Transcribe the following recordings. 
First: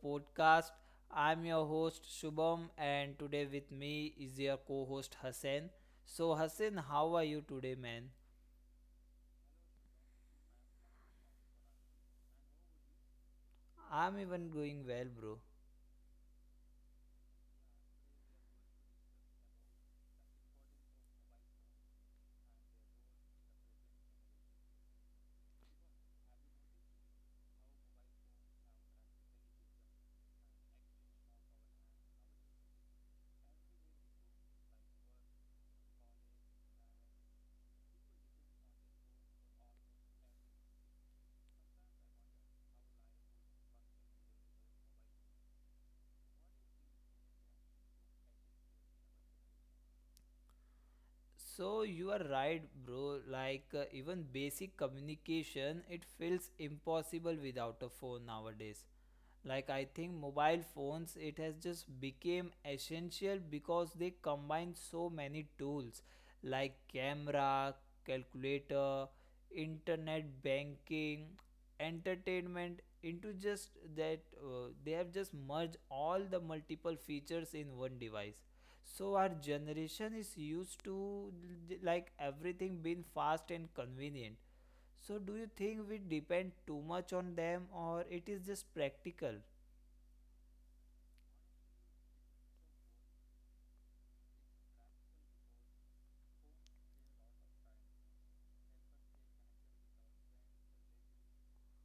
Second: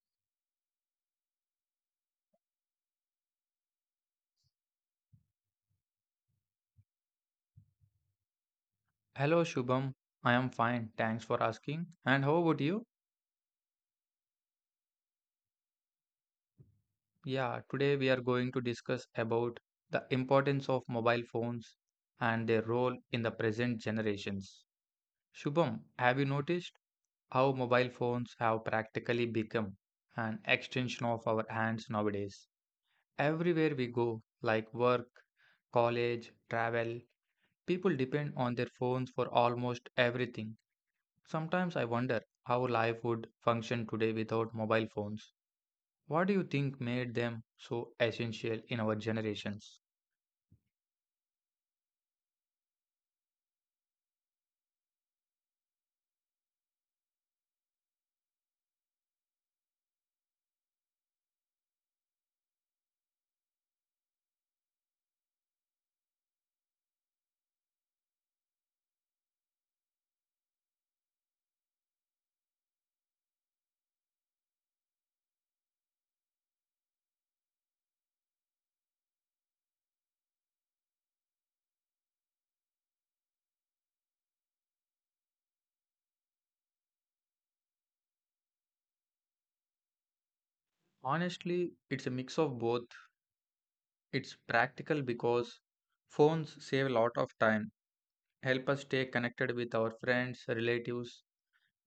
podcast. I'm your host Shubham, and today with me is your co host Hassan. So, Hassan, how are you today, man? Hello Shubham, I am fine, thanks for asking. And how about you? I'm even going well, bro. Yeah, today we are going to discuss about the importance of mobile phones and their role in the present generations. Shubham, have you noticed how mobile phones have practically become an extension of our hands nowadays? Everywhere we go, like work, college, travel, people depend on their phones for almost everything. Sometimes I wonder how life would function today without mobile phones. What do you think made them so essential in our generations? So, you are right, bro. Even basic communication, it feels impossible without a phone nowadays. Like, I think mobile phones, it has just became essential because they combine so many tools like camera, calculator, internet banking, entertainment into just that. Uh, they have just merged all the multiple features in one device. So our generation is used to like everything being fast and convenient. So, do you think we depend too much on them, or it is just practical? Honestly, it's a mix of both. It's practical because phones save a lot of time, help us stay connected with our friends, relatives,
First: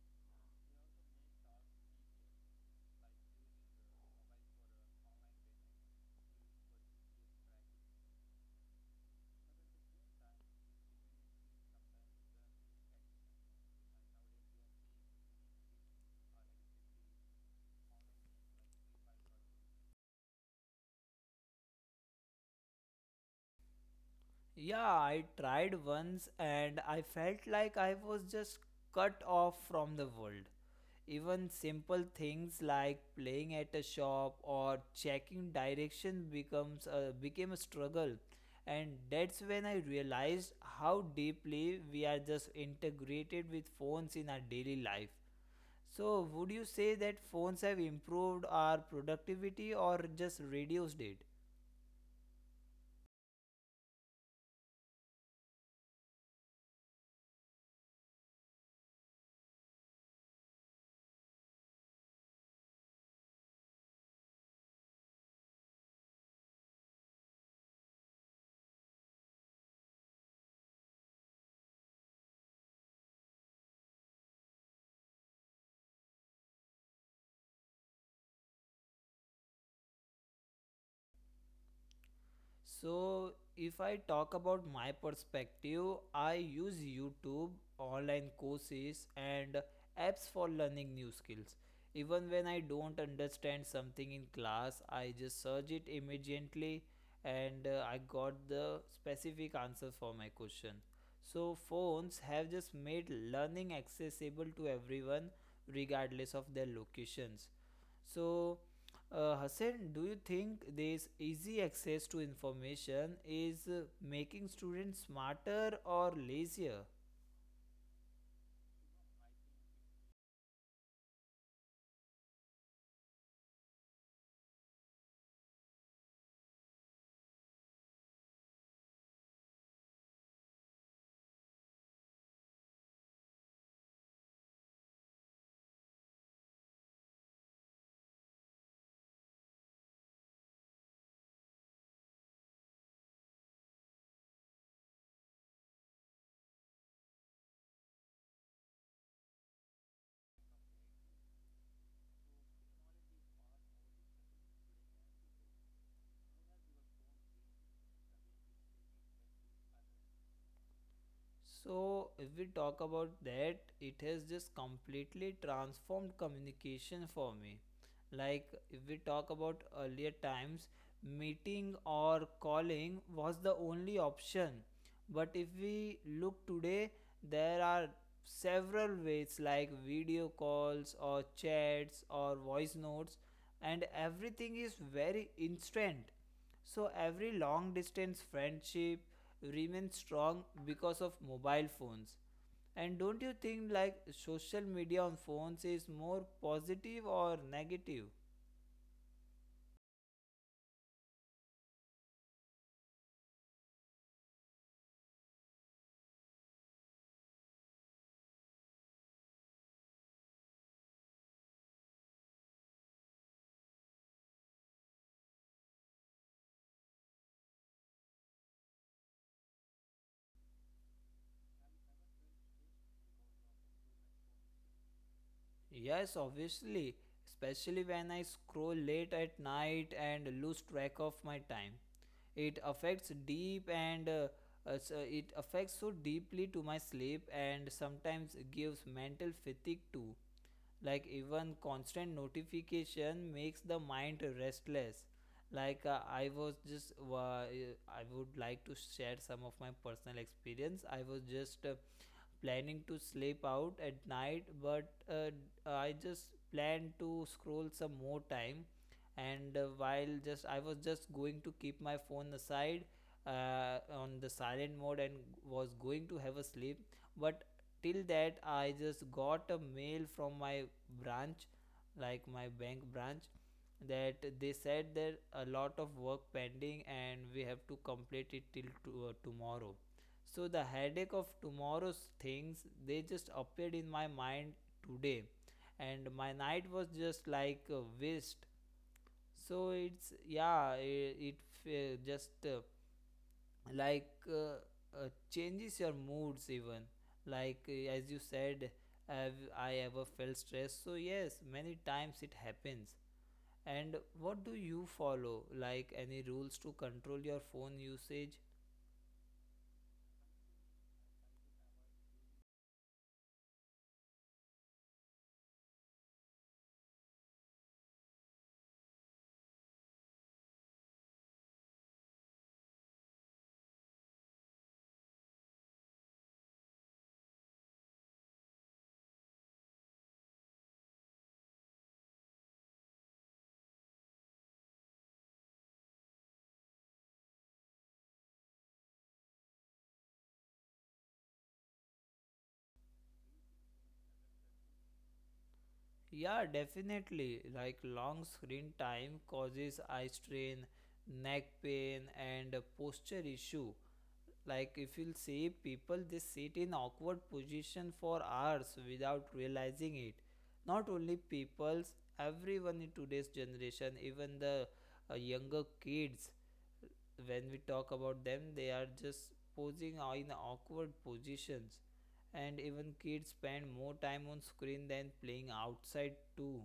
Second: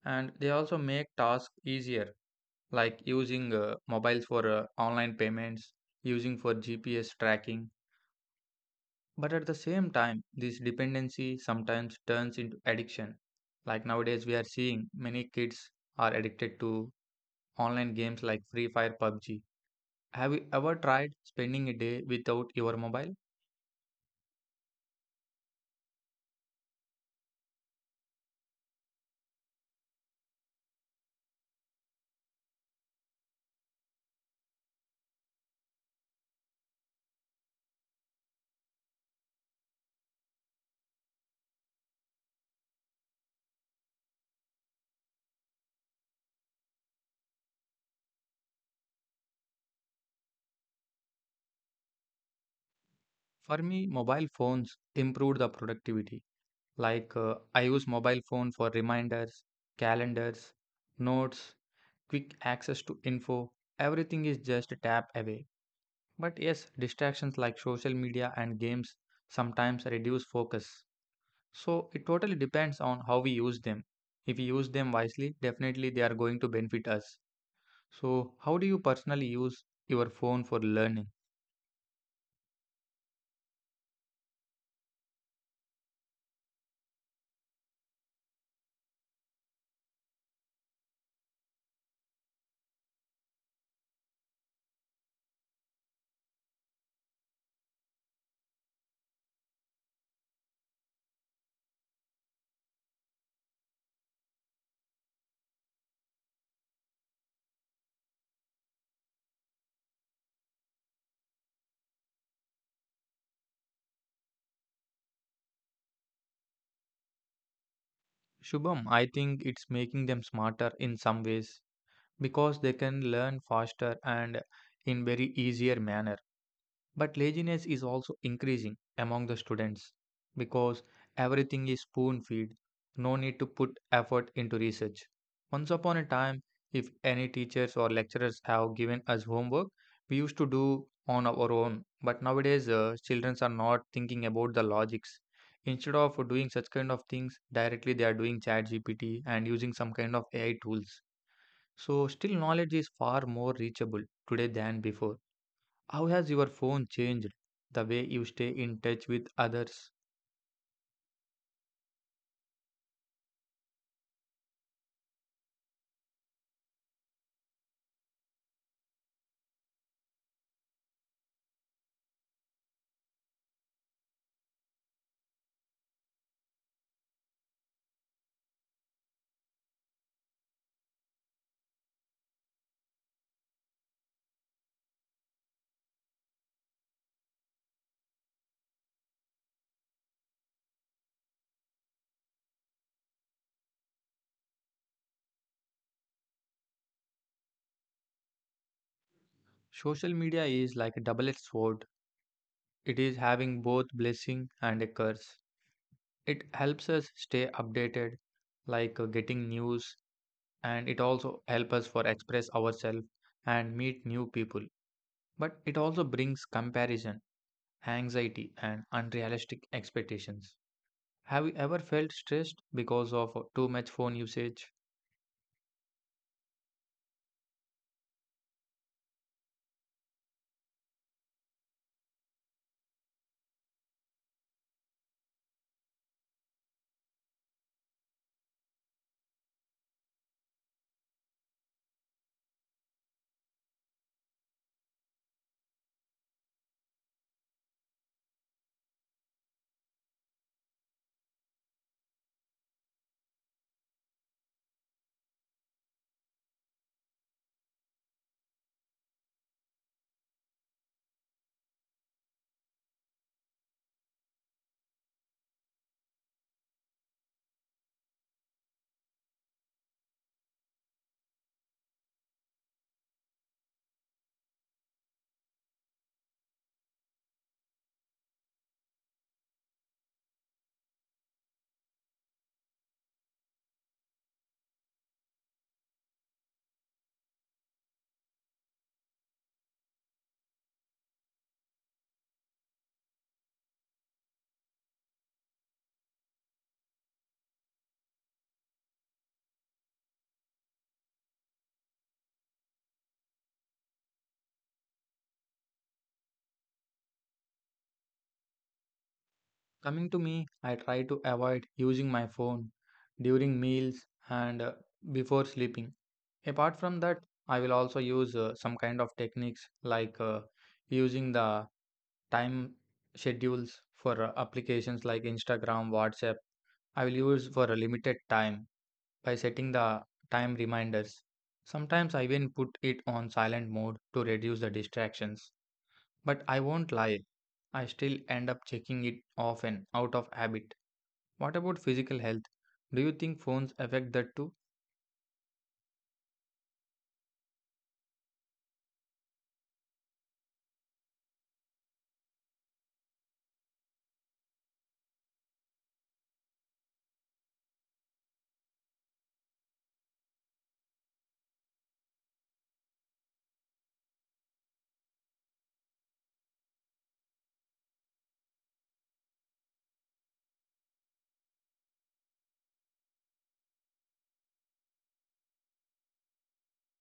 and they also make tasks easier, like using mobiles for online payments, using for GPS tracking. But at the same time, this dependency sometimes turns into addiction. Like nowadays, we are seeing many kids are addicted to online games like Free Fire, PUBG. Have you ever tried spending a day without your mobile? Yeah, I tried once and I felt like I was just cut off from the world. Even simple things like playing at a shop or checking direction becomes a, became a struggle. And that's when I realized how deeply we are just integrated with phones in our daily life. So, would you say that phones have improved our productivity or just reduced it? For me, mobile phones improved the productivity. Like I use mobile phone for reminders, calendars, notes, quick access to info. Everything is just a tap away. But yes, distractions like social media and games sometimes reduce focus. So it totally depends on how we use them. If we use them wisely, definitely they are going to benefit us. So, how do you personally use your phone for learning? So, if I talk about my perspective, I use YouTube, online courses, and apps for learning new skills. Even when I don't understand something in class, I just search it immediately and I got the specific answer for my question. So, phones have just made learning accessible to everyone regardless of their locations. So, Hassan, do you think this easy access to information is making students smarter or lazier? Shubham, I think it's making them smarter in some ways because they can learn faster and in very easier manner. But laziness is also increasing among the students because everything is spoon fed, no need to put effort into research. Once upon a time, if any teachers or lecturers have given us homework, we used to do on our own. But nowadays, children are not thinking about the logics. Instead of doing such kind of things, directly they are doing ChatGPT and using some kind of AI tools. So, still, knowledge is far more reachable today than before. How has your phone changed the way you stay in touch with others? So, if we talk about that, it has just completely transformed communication for me. Like, if we talk about earlier times, meeting or calling was the only option. But if we look today, there are several ways like video calls or chats or voice notes, and everything is very instant. So every long distance friendship remains strong because of mobile phones. And don't you think like social media on phones is more positive or negative? Social media is like a double edged sword. It is having both blessing and a curse. It helps us stay updated, like getting news, and it also helps us for express ourselves and meet new people. But it also brings comparison, anxiety, and unrealistic expectations. Have you ever felt stressed because of too much phone usage? Yes, obviously, especially when I scroll late at night and lose track of my time. It affects deep and uh, it affects so deeply to my sleep and sometimes gives mental fatigue too. Like even constant notification makes the mind restless. Like I was just I would like to share some of my personal experience. I was just planning to sleep out at night, but I just planned to scroll some more time. And while just I was just going to keep my phone aside on the silent mode and was going to have a sleep, but till that I just got a mail from my branch, like my bank branch, that they said that a lot of work pending and we have to complete it till to, tomorrow. So the headache of tomorrow's things, they just appeared in my mind today, and my night was just like a waste. So it's yeah, it just like changes your moods even. As you said, have I ever felt stressed? So yes, many times it happens. And what do you follow? Like, any rules to control your phone usage? Coming to me, I try to avoid using my phone during meals and before sleeping. Apart from that, I will also use some kind of techniques like using the time schedules for applications like Instagram, WhatsApp. I will use for a limited time by setting the time reminders. Sometimes I even put it on silent mode to reduce the distractions. But I won't lie, I still end up checking it often out of habit. What about physical health? Do you think phones affect that too? Yeah, definitely. Like long screen time causes eye strain, neck pain, and a posture issue. Like, if you'll see people, they sit in awkward position for hours without realizing it. Not only people's, everyone in today's generation, even the younger kids. When we talk about them, they are just posing in awkward positions. And even kids spend more time on screen than playing outside too.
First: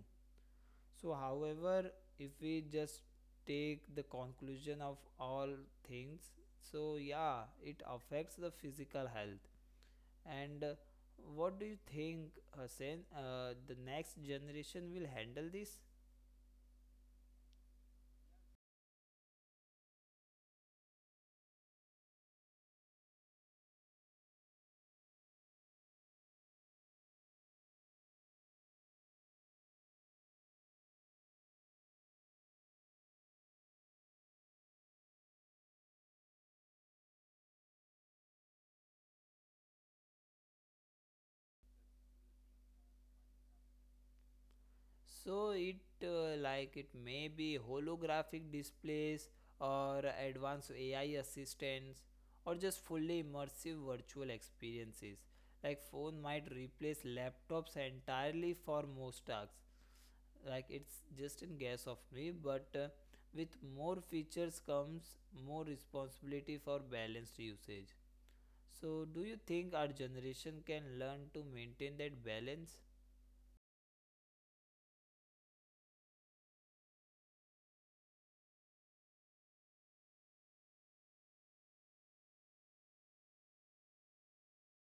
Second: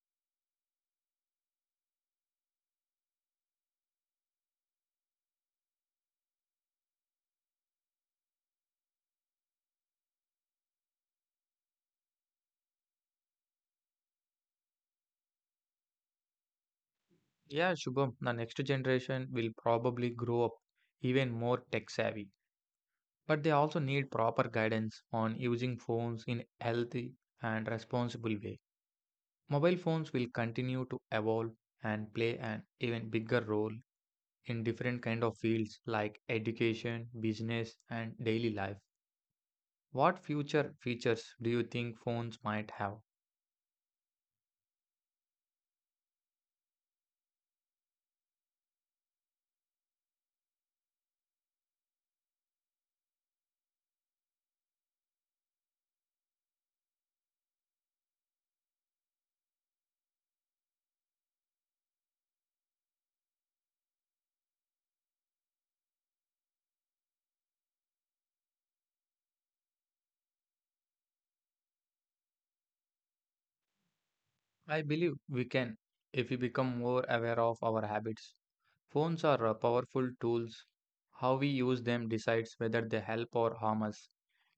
So, however, if we just take the conclusion of all things, so yeah, it affects the physical health. And what do you think, Hussein, the next generation will handle this? Yeah, Shubham, the next generation will probably grow up even more tech savvy, but they also need proper guidance on using phones in healthy and responsible way. Mobile phones will continue to evolve and play an even bigger role in different kind of fields like education, business and daily life. What future features do you think phones might have? So it like, it may be holographic displays or advanced AI assistants or just fully immersive virtual experiences. Like phone might replace laptops entirely for most tasks. Like, it's just a guess of me, but with more features comes more responsibility for balanced usage. So, do you think our generation can learn to maintain that balance? I believe we can if we become more aware of our habits. Phones are powerful tools. How we use them decides whether they help or harm us.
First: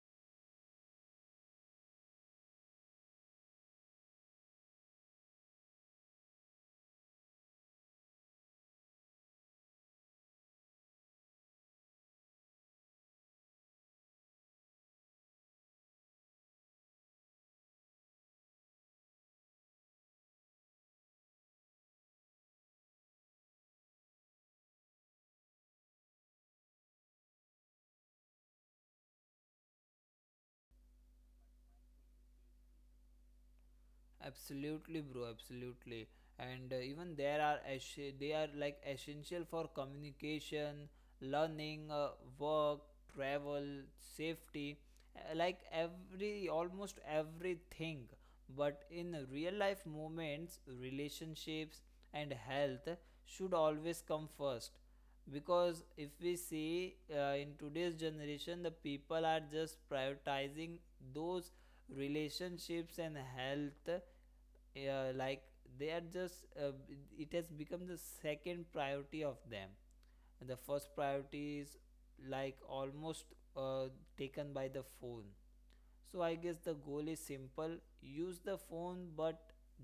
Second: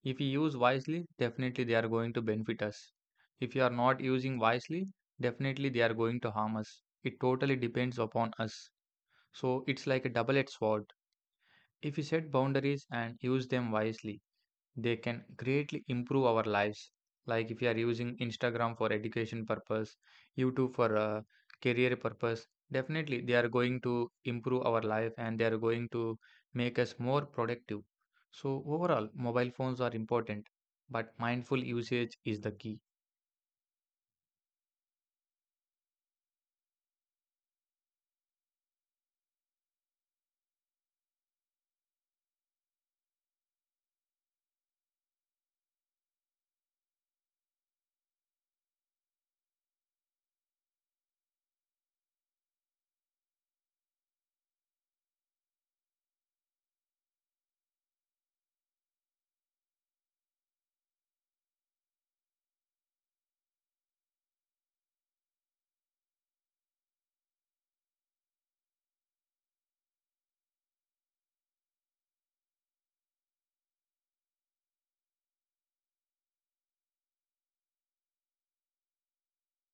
If we use wisely, definitely they are going to benefit us. If we are not using wisely, definitely they are going to harm us. It totally depends upon us. So it's like a double edged sword. If we set boundaries and use them wisely, they can greatly improve our lives, like if you are using Instagram for education purpose, YouTube for career purpose, definitely they are going to improve our life and they are going to make us more productive. So overall, mobile phones are important, but mindful usage is the key. Absolutely, bro. Absolutely, and even there are es- they are like essential for communication, learning, work, travel, safety, like every almost everything. But in real life moments, relationships and health should always come first, because if we see in today's generation, the people are just prioritizing those relationships and health, like they are just it has become the second priority of them, and the first priority is like almost uh, taken by the phone. So I guess the goal is simple: use the phone, but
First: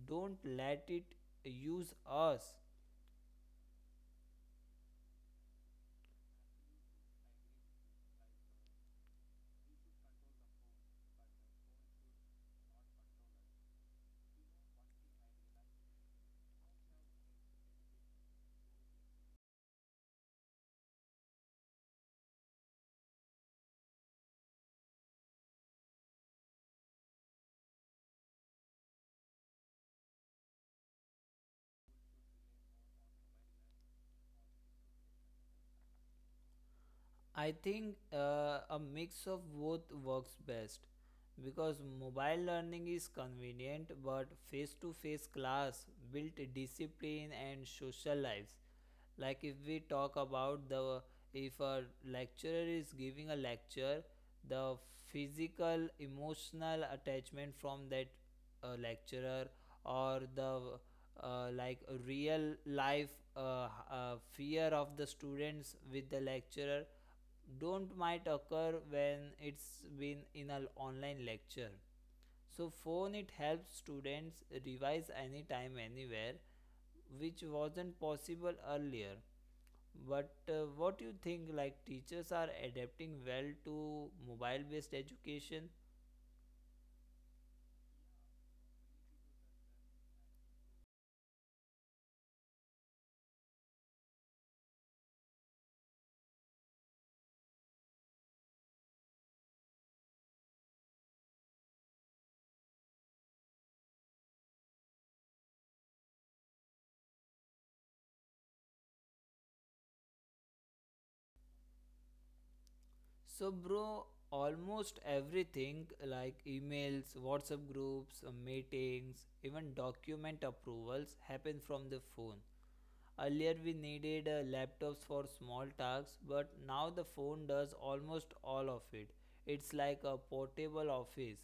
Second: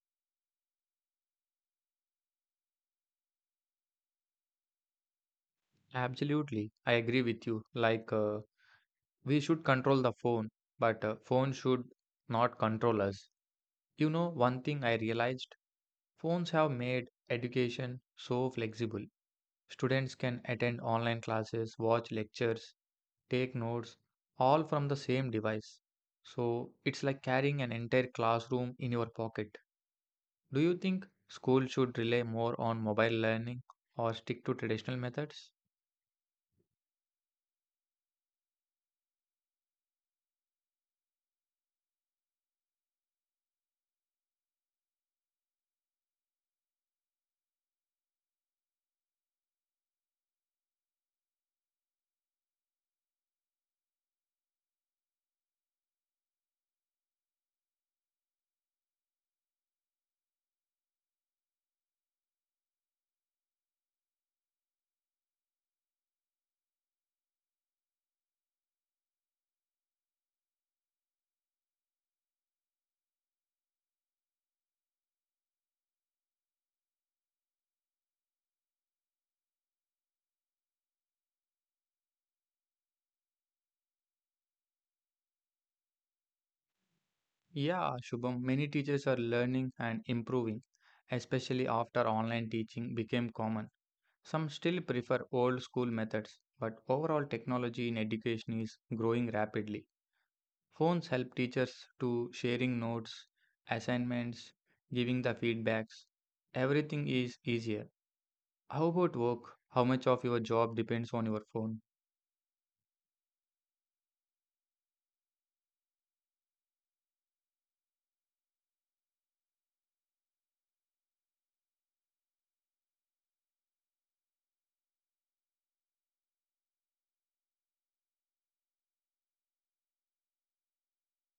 don't let it use us. Absolutely, I agree with you. Like we should control the phone, but phone should not control us. You know, one thing I realized, phones have made education so flexible. Students can attend online classes, watch lectures, take notes, all from the same device. So it's like carrying an entire classroom in your pocket. Do you think school should rely more on mobile learning or stick to traditional methods? I think a mix of both works best, because mobile learning is convenient, but face to face class built discipline and social lives. Like, if we talk about the, if a lecturer is giving a lecture, the physical emotional attachment from that lecturer or the uh, like real life fear of the students with the lecturer don't might occur when it's been in an online lecture. So phone, it helps students revise anytime anywhere, which wasn't possible earlier. But what do you think, like, teachers are adapting well to mobile based education? Yeah, Shubham, many teachers are learning and improving, especially after online teaching became common. Some still prefer old school methods, but overall technology in education is growing rapidly. Phones help teachers to sharing notes, assignments, giving the feedbacks. Everything is easier. How about work? How much of your job depends on your phone? So bro, almost everything, like emails, WhatsApp groups, meetings, even document approvals happen from the phone. Earlier, we needed laptops for small tasks, but now the phone does almost all of it. It's like a portable office.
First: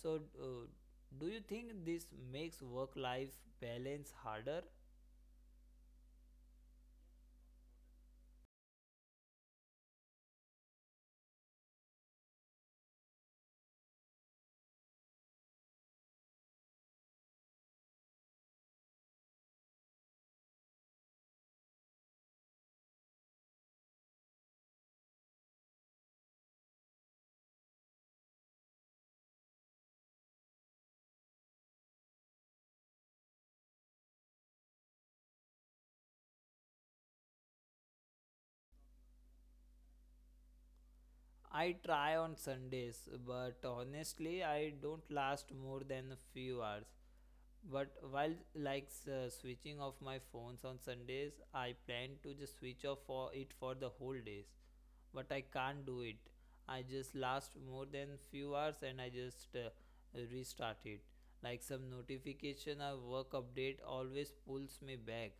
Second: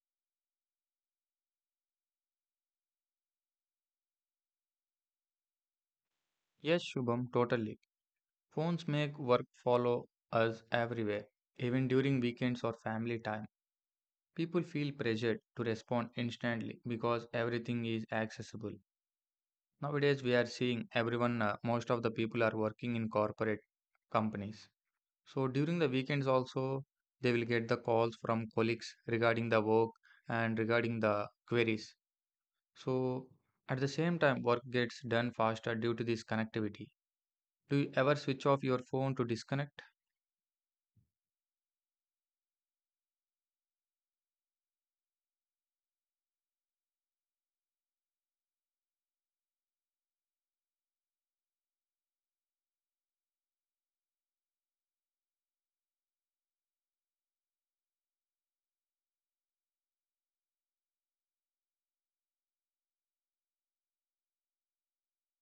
So, do you think this makes work life balance harder? Yes, Shubham, totally. Phones make work follow us everywhere, even during weekends or family time. People feel pressured to respond instantly because everything is accessible. Nowadays, we are seeing everyone, most of the people are working in corporate companies. So during the weekends also, they will get the calls from colleagues regarding the work and regarding the queries. So at the same time, work gets done faster due to this connectivity. Do you ever switch off your phone to disconnect? I try on Sundays, but honestly, I don't last more than a few hours. But while switching off my phones on Sundays, I plan to just switch off for it for the whole days. But I can't do it. I just last more than few hours and I just restart it. Like some notification or work update always pulls me back,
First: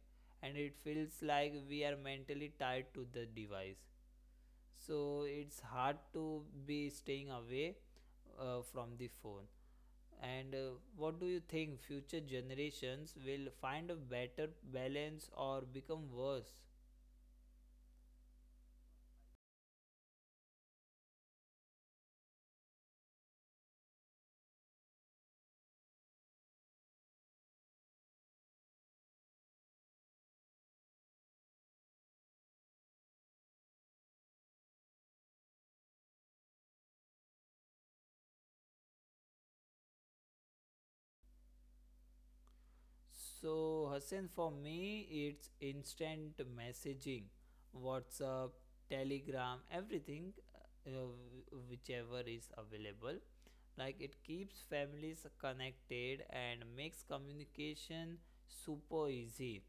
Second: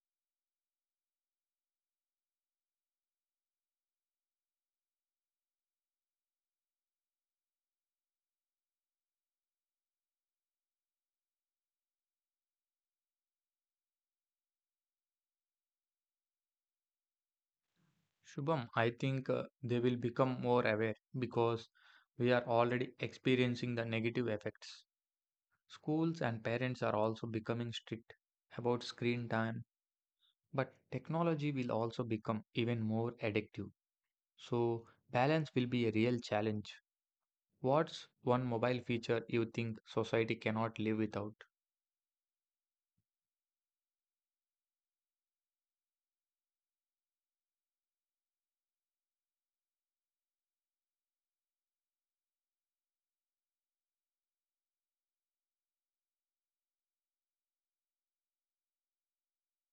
and it feels like we are mentally tied to the device. So it's hard to be staying away from the phone. And what do you think, future generations will find a better balance or become worse? Shubham, I think they will become more aware because we are already experiencing the negative effects. Schools and parents are also becoming strict about screen time. But technology will also become even more addictive. So, balance will be a real challenge. What's one mobile feature you think society cannot live without? So, Hassan, for me, it's instant messaging, WhatsApp, Telegram, everything, uh, whichever is available. Like, it keeps families connected and makes communication super easy.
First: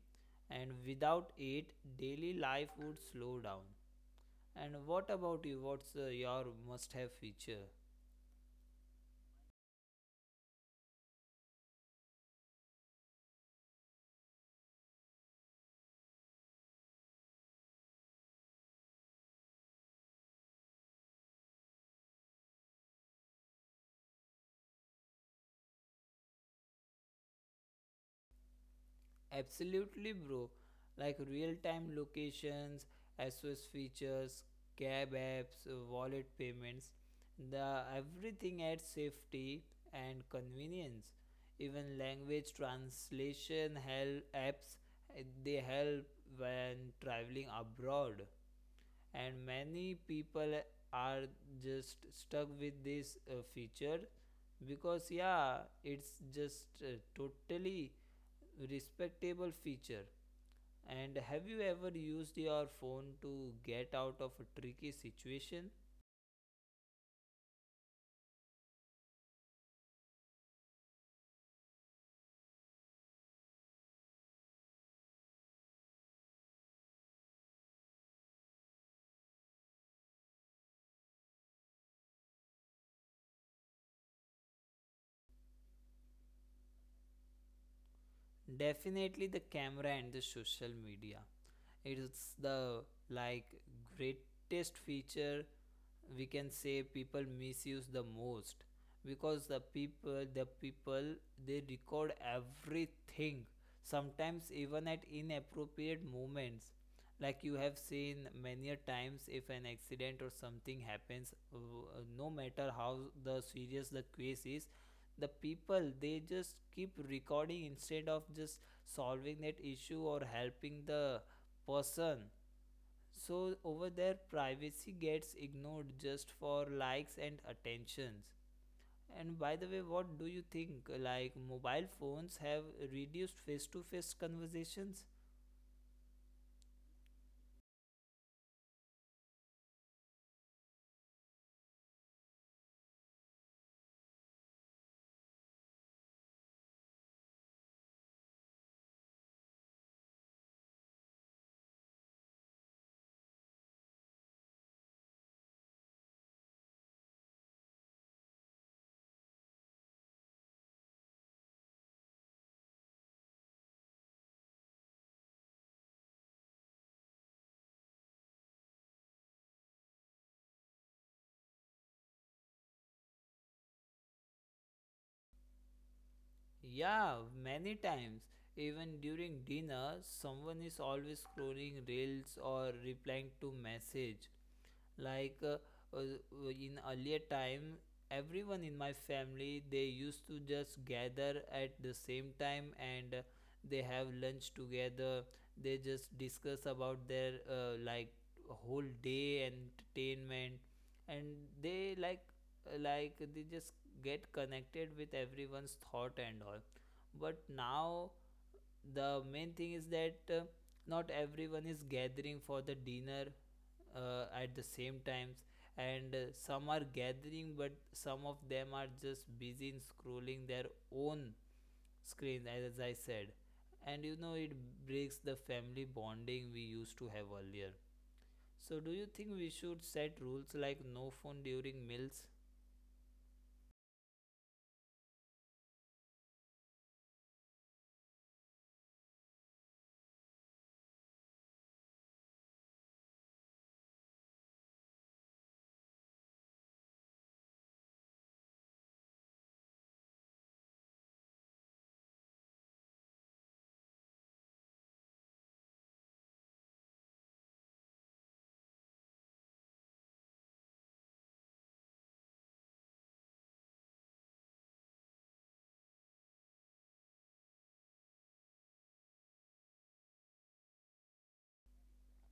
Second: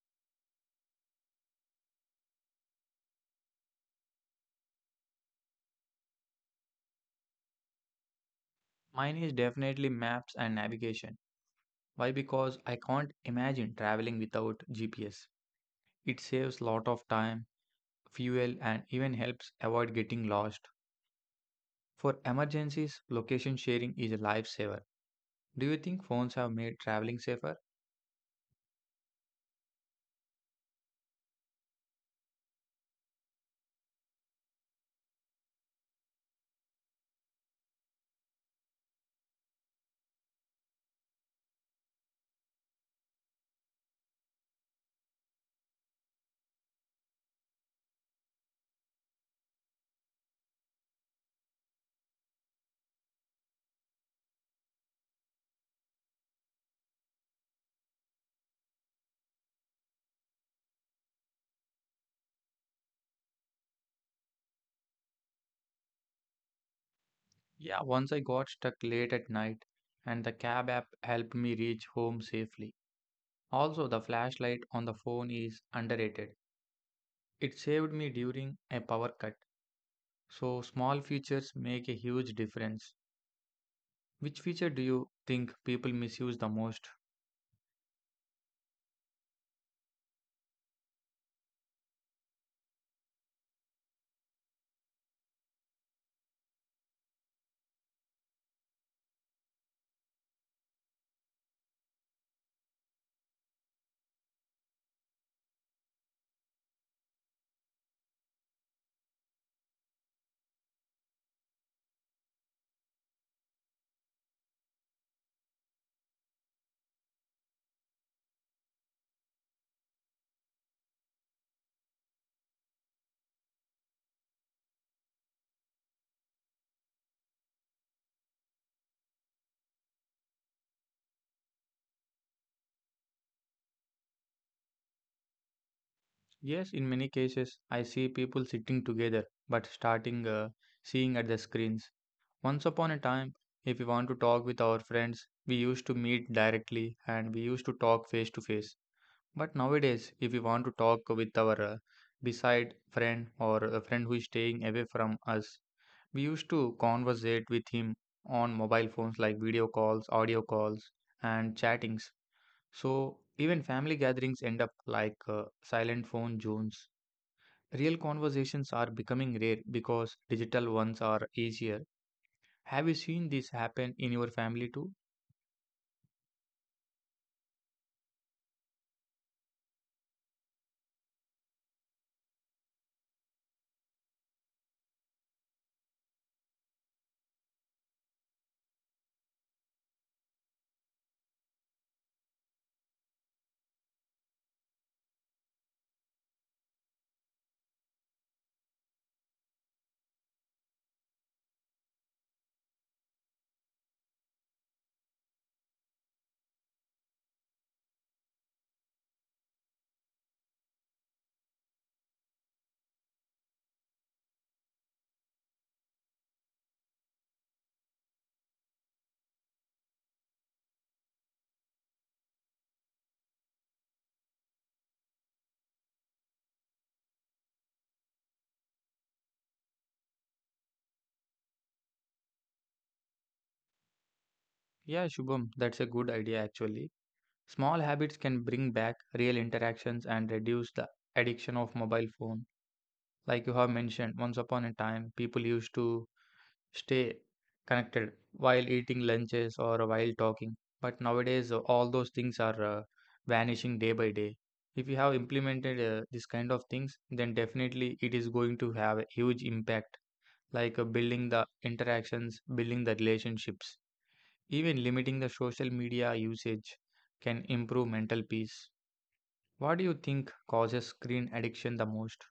And without it, daily life would slow down. And what about you? What's your must have feature? Mine is definitely maps and navigation. Why? Because I can't imagine traveling without GPS. It saves lot of time, fuel, and even helps avoid getting lost. For emergencies, location sharing is a lifesaver. Do you think phones have made traveling safer? Absolutely, bro. Like real time locations, SOS features, cab apps, wallet payments, the everything adds safety and convenience. Even language translation help apps they help when traveling abroad, and many people are just stuck with this feature because yeah, it's just totally respectable feature. And have you ever used your phone to get out of a tricky situation? Yeah, once I got stuck late at night, and the cab app helped me reach home safely. Also, the flashlight on the phone is underrated. It saved me during a power cut. So, small features make a huge difference. Which feature do you think people misuse the most? Definitely the camera and the social media. It's the like greatest feature, we can say people misuse the most, because the people they record everything sometimes even at inappropriate moments. Like, you have seen many a times, if an accident or something happens, no matter how the serious the case is, the people, they just keep recording instead of just solving that issue or helping the person. So over there, privacy gets ignored just for likes and attentions. And by the way, what do you think, like, mobile phones have reduced face to face conversations? Yes, in many cases, I see people sitting together but starting seeing at the screens. Once upon a time, if we want to talk with our friends, we used to meet directly and we used to talk face to face. But nowadays, if we want to talk with our beside friend or a friend who is staying away from us, we used to conversate with him on mobile phones like video calls, audio calls, and chattings. So even family gatherings end up like silent phone zones. Real conversations are becoming rare because digital ones are easier. Have you seen this happen in your family too? Yeah, many times. Even during dinner, someone is always scrolling reels or replying to message. like uh, uh, in earlier time, everyone in my family, they used to just gather at the same time, and they have lunch together. They just discuss about their whole day entertainment, and they they just get connected with everyone's thought and all. But now, the main thing is that not everyone is gathering for the dinner at the same times. And some are gathering, but some of them are just busy in scrolling their own screen, as I said. And you know, it breaks the family bonding we used to have earlier. So, do you think we should set rules like no phone during meals? Yeah, Shubham, that's a good idea actually. Small habits can bring back real interactions and reduce the addiction of mobile phone. Like you have mentioned, once upon a time, people used to stay connected while eating lunches or while talking. But nowadays, all those things are vanishing day by day. If you have implemented this kind of things, then definitely it is going to have a huge impact, like building the interactions, building the relationships. Even limiting the social media usage can improve mental peace. What do you think causes screen addiction the most?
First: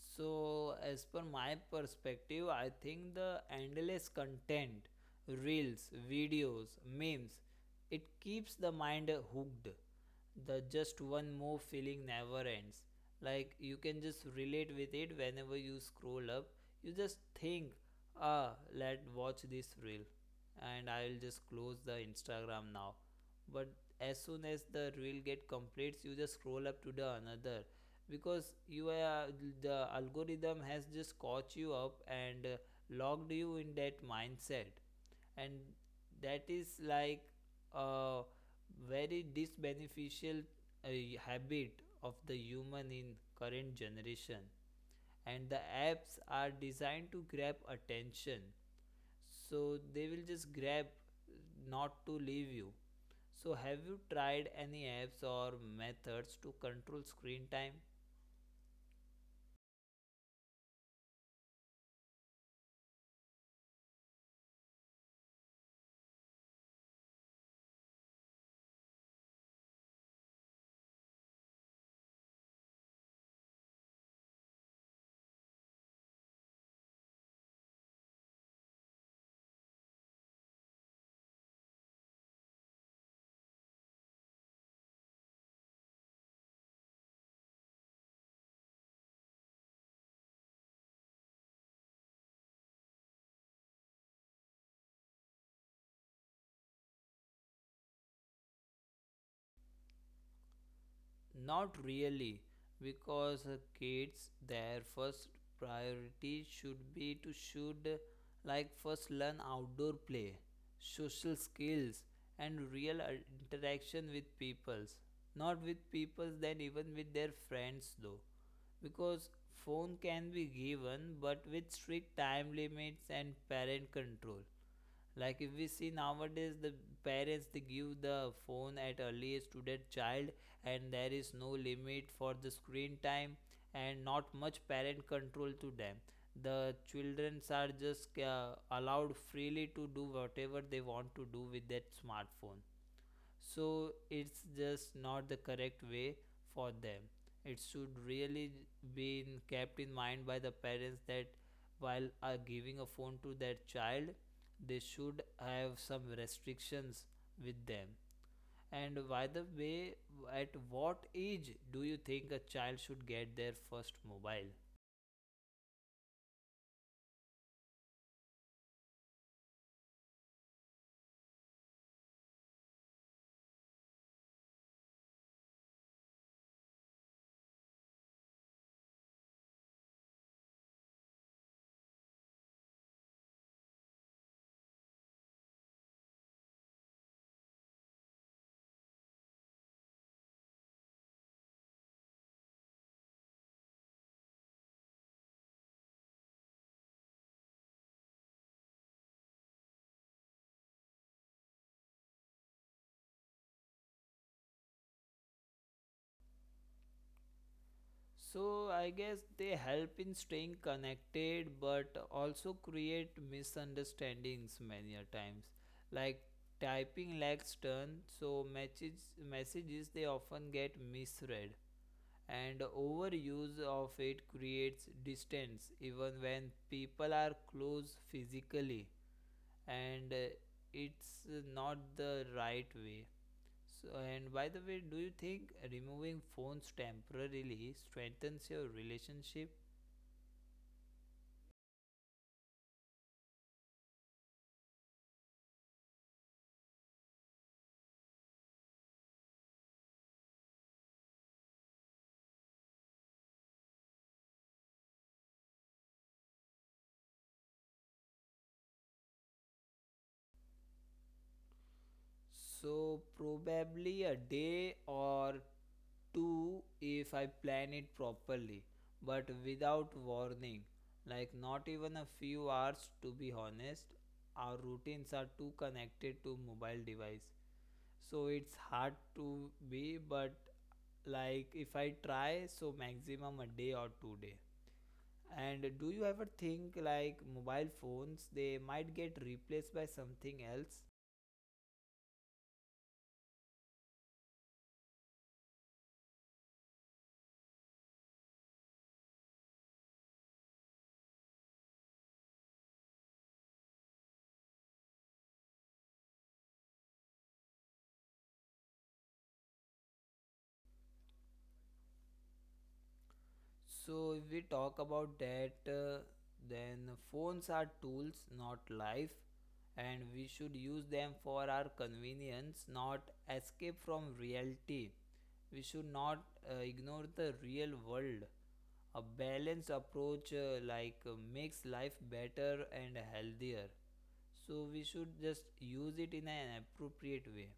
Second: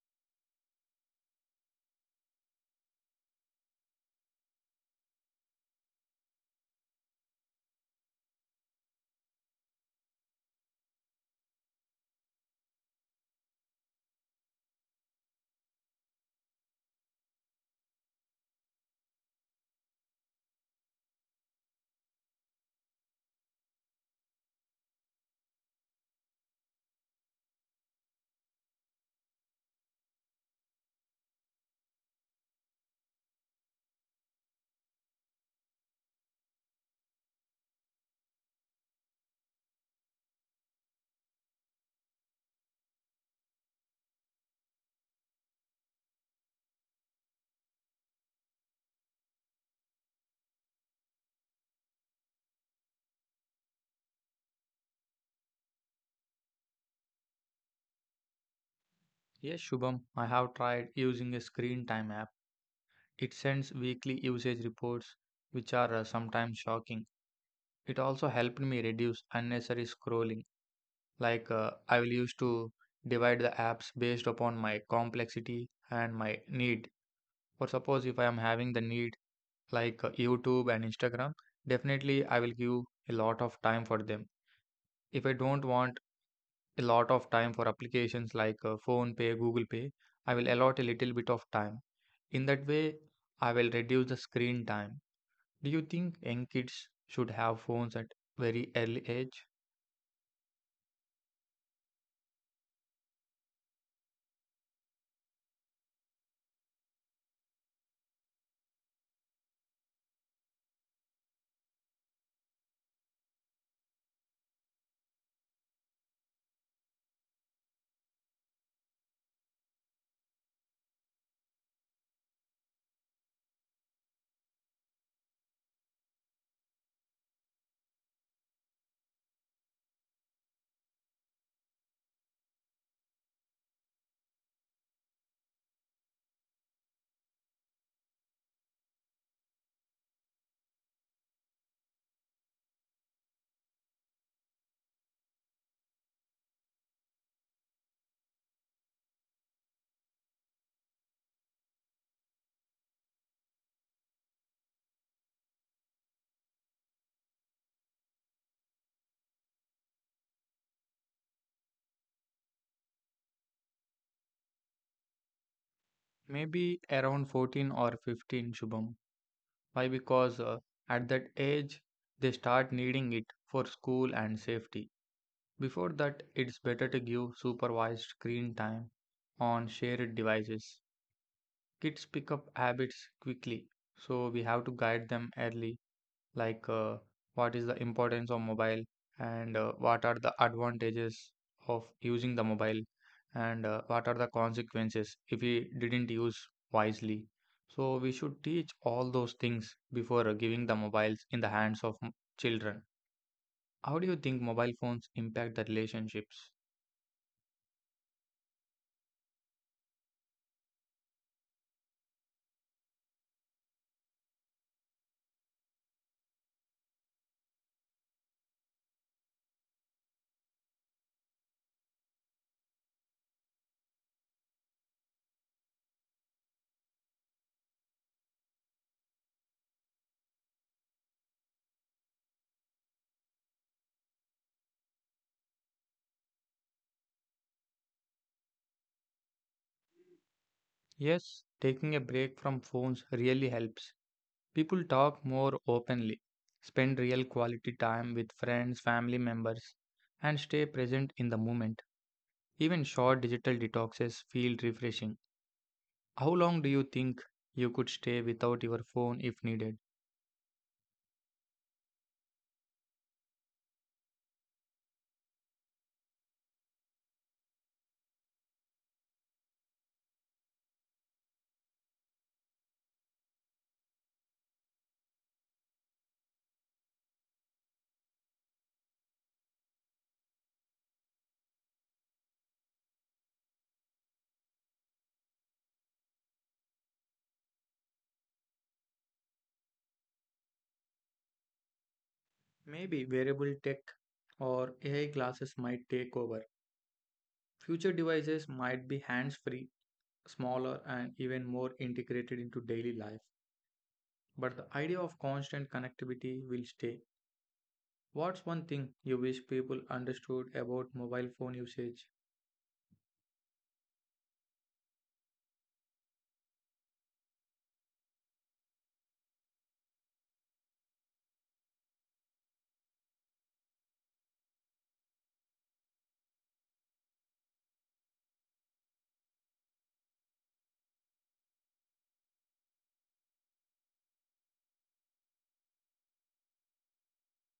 So, as per my perspective, I think the endless content, reels, videos, memes, it keeps the mind hooked. The just one more feeling never ends. Like, you can just relate with it whenever you scroll up. You just think, ah, let watch this reel, and I'll just close the Instagram now. But as soon as the reel get completes, you just scroll up to the another, because you are the algorithm has just caught you up and locked you in that mindset, and that is like a very disbeneficial uh, habit of the human in current generation. And the apps are designed to grab attention, so they will just grab, not to leave you. So have you tried any apps or methods to control screen time? Yes, Shubham, I have tried using a screen time app. It sends weekly usage reports, which are sometimes shocking. It also helped me reduce unnecessary scrolling. Like, I will used to divide the apps based upon my complexity and my need. For suppose if I am having the need like YouTube and Instagram, definitely I will give a lot of time for them. If I don't want a lot of time for applications like phone pay, google pay, I will allot a little bit of time. In that way, I will reduce the screen time. Do you think young kids should have phones at very early age? Not really, because kids, their first priority should be to should like first learn outdoor play, social skills, and real interaction with peoples. Not with peoples, then even with their friends though, because phone can be given, but with strict time limits and parent control. Like if we see nowadays, the parents they give the phone at earliest to that child, and there is no limit for the screen time and not much parent control to them. The children are just allowed freely to do whatever they want to do with that smartphone, so it's just not the correct way for them. It should really kept in mind by the parents that while are giving a phone to their child, they should have some restrictions with them. And by the way, at what age do you think a child should get their first mobile? Maybe around 14 or 15, Shubham. Why? Because at that age they start needing it for school and safety. Before that, it's better to give supervised screen time on shared devices. Kids pick up habits quickly, so we have to guide them early, like what is the importance of mobile and what are the advantages of using the mobile and what are the consequences if we didn't use wisely. So we should teach all those things before giving the mobiles in the hands of children. How do you think mobile phones impact the relationships? So I guess they help in staying connected but also create misunderstandings many a times. Like typing lacks turn, so messages they often get misread, and overuse of it creates distance even when people are close physically, and it's not the right way. So, and by the way, do you think removing phones temporarily strengthens your relationship? Yes, taking a break from phones really helps. People talk more openly, spend real quality time with friends, family members, and stay present in the moment. Even short digital detoxes feel refreshing. How long do you think you could stay without your phone if needed? So, probably a day or two if I plan it properly, but without warning. Like, not even a few hours to be honest. Our routines are too connected to mobile device, so it's hard to be. But like if I try, so maximum a day or 2 day. And do you ever think like mobile phones, they might get replaced by something else? Maybe wearable tech or AI glasses might take over. Future devices might be hands free, smaller, and even more integrated into daily life. But the idea of constant connectivity will stay. What's one thing you wish people understood about mobile phone usage? So if we talk about that, then phones are tools, not life, and we should use them for our convenience, not escape from reality. We should not ignore the real world. A balanced approach makes life better and healthier. So we should just use it in an appropriate way.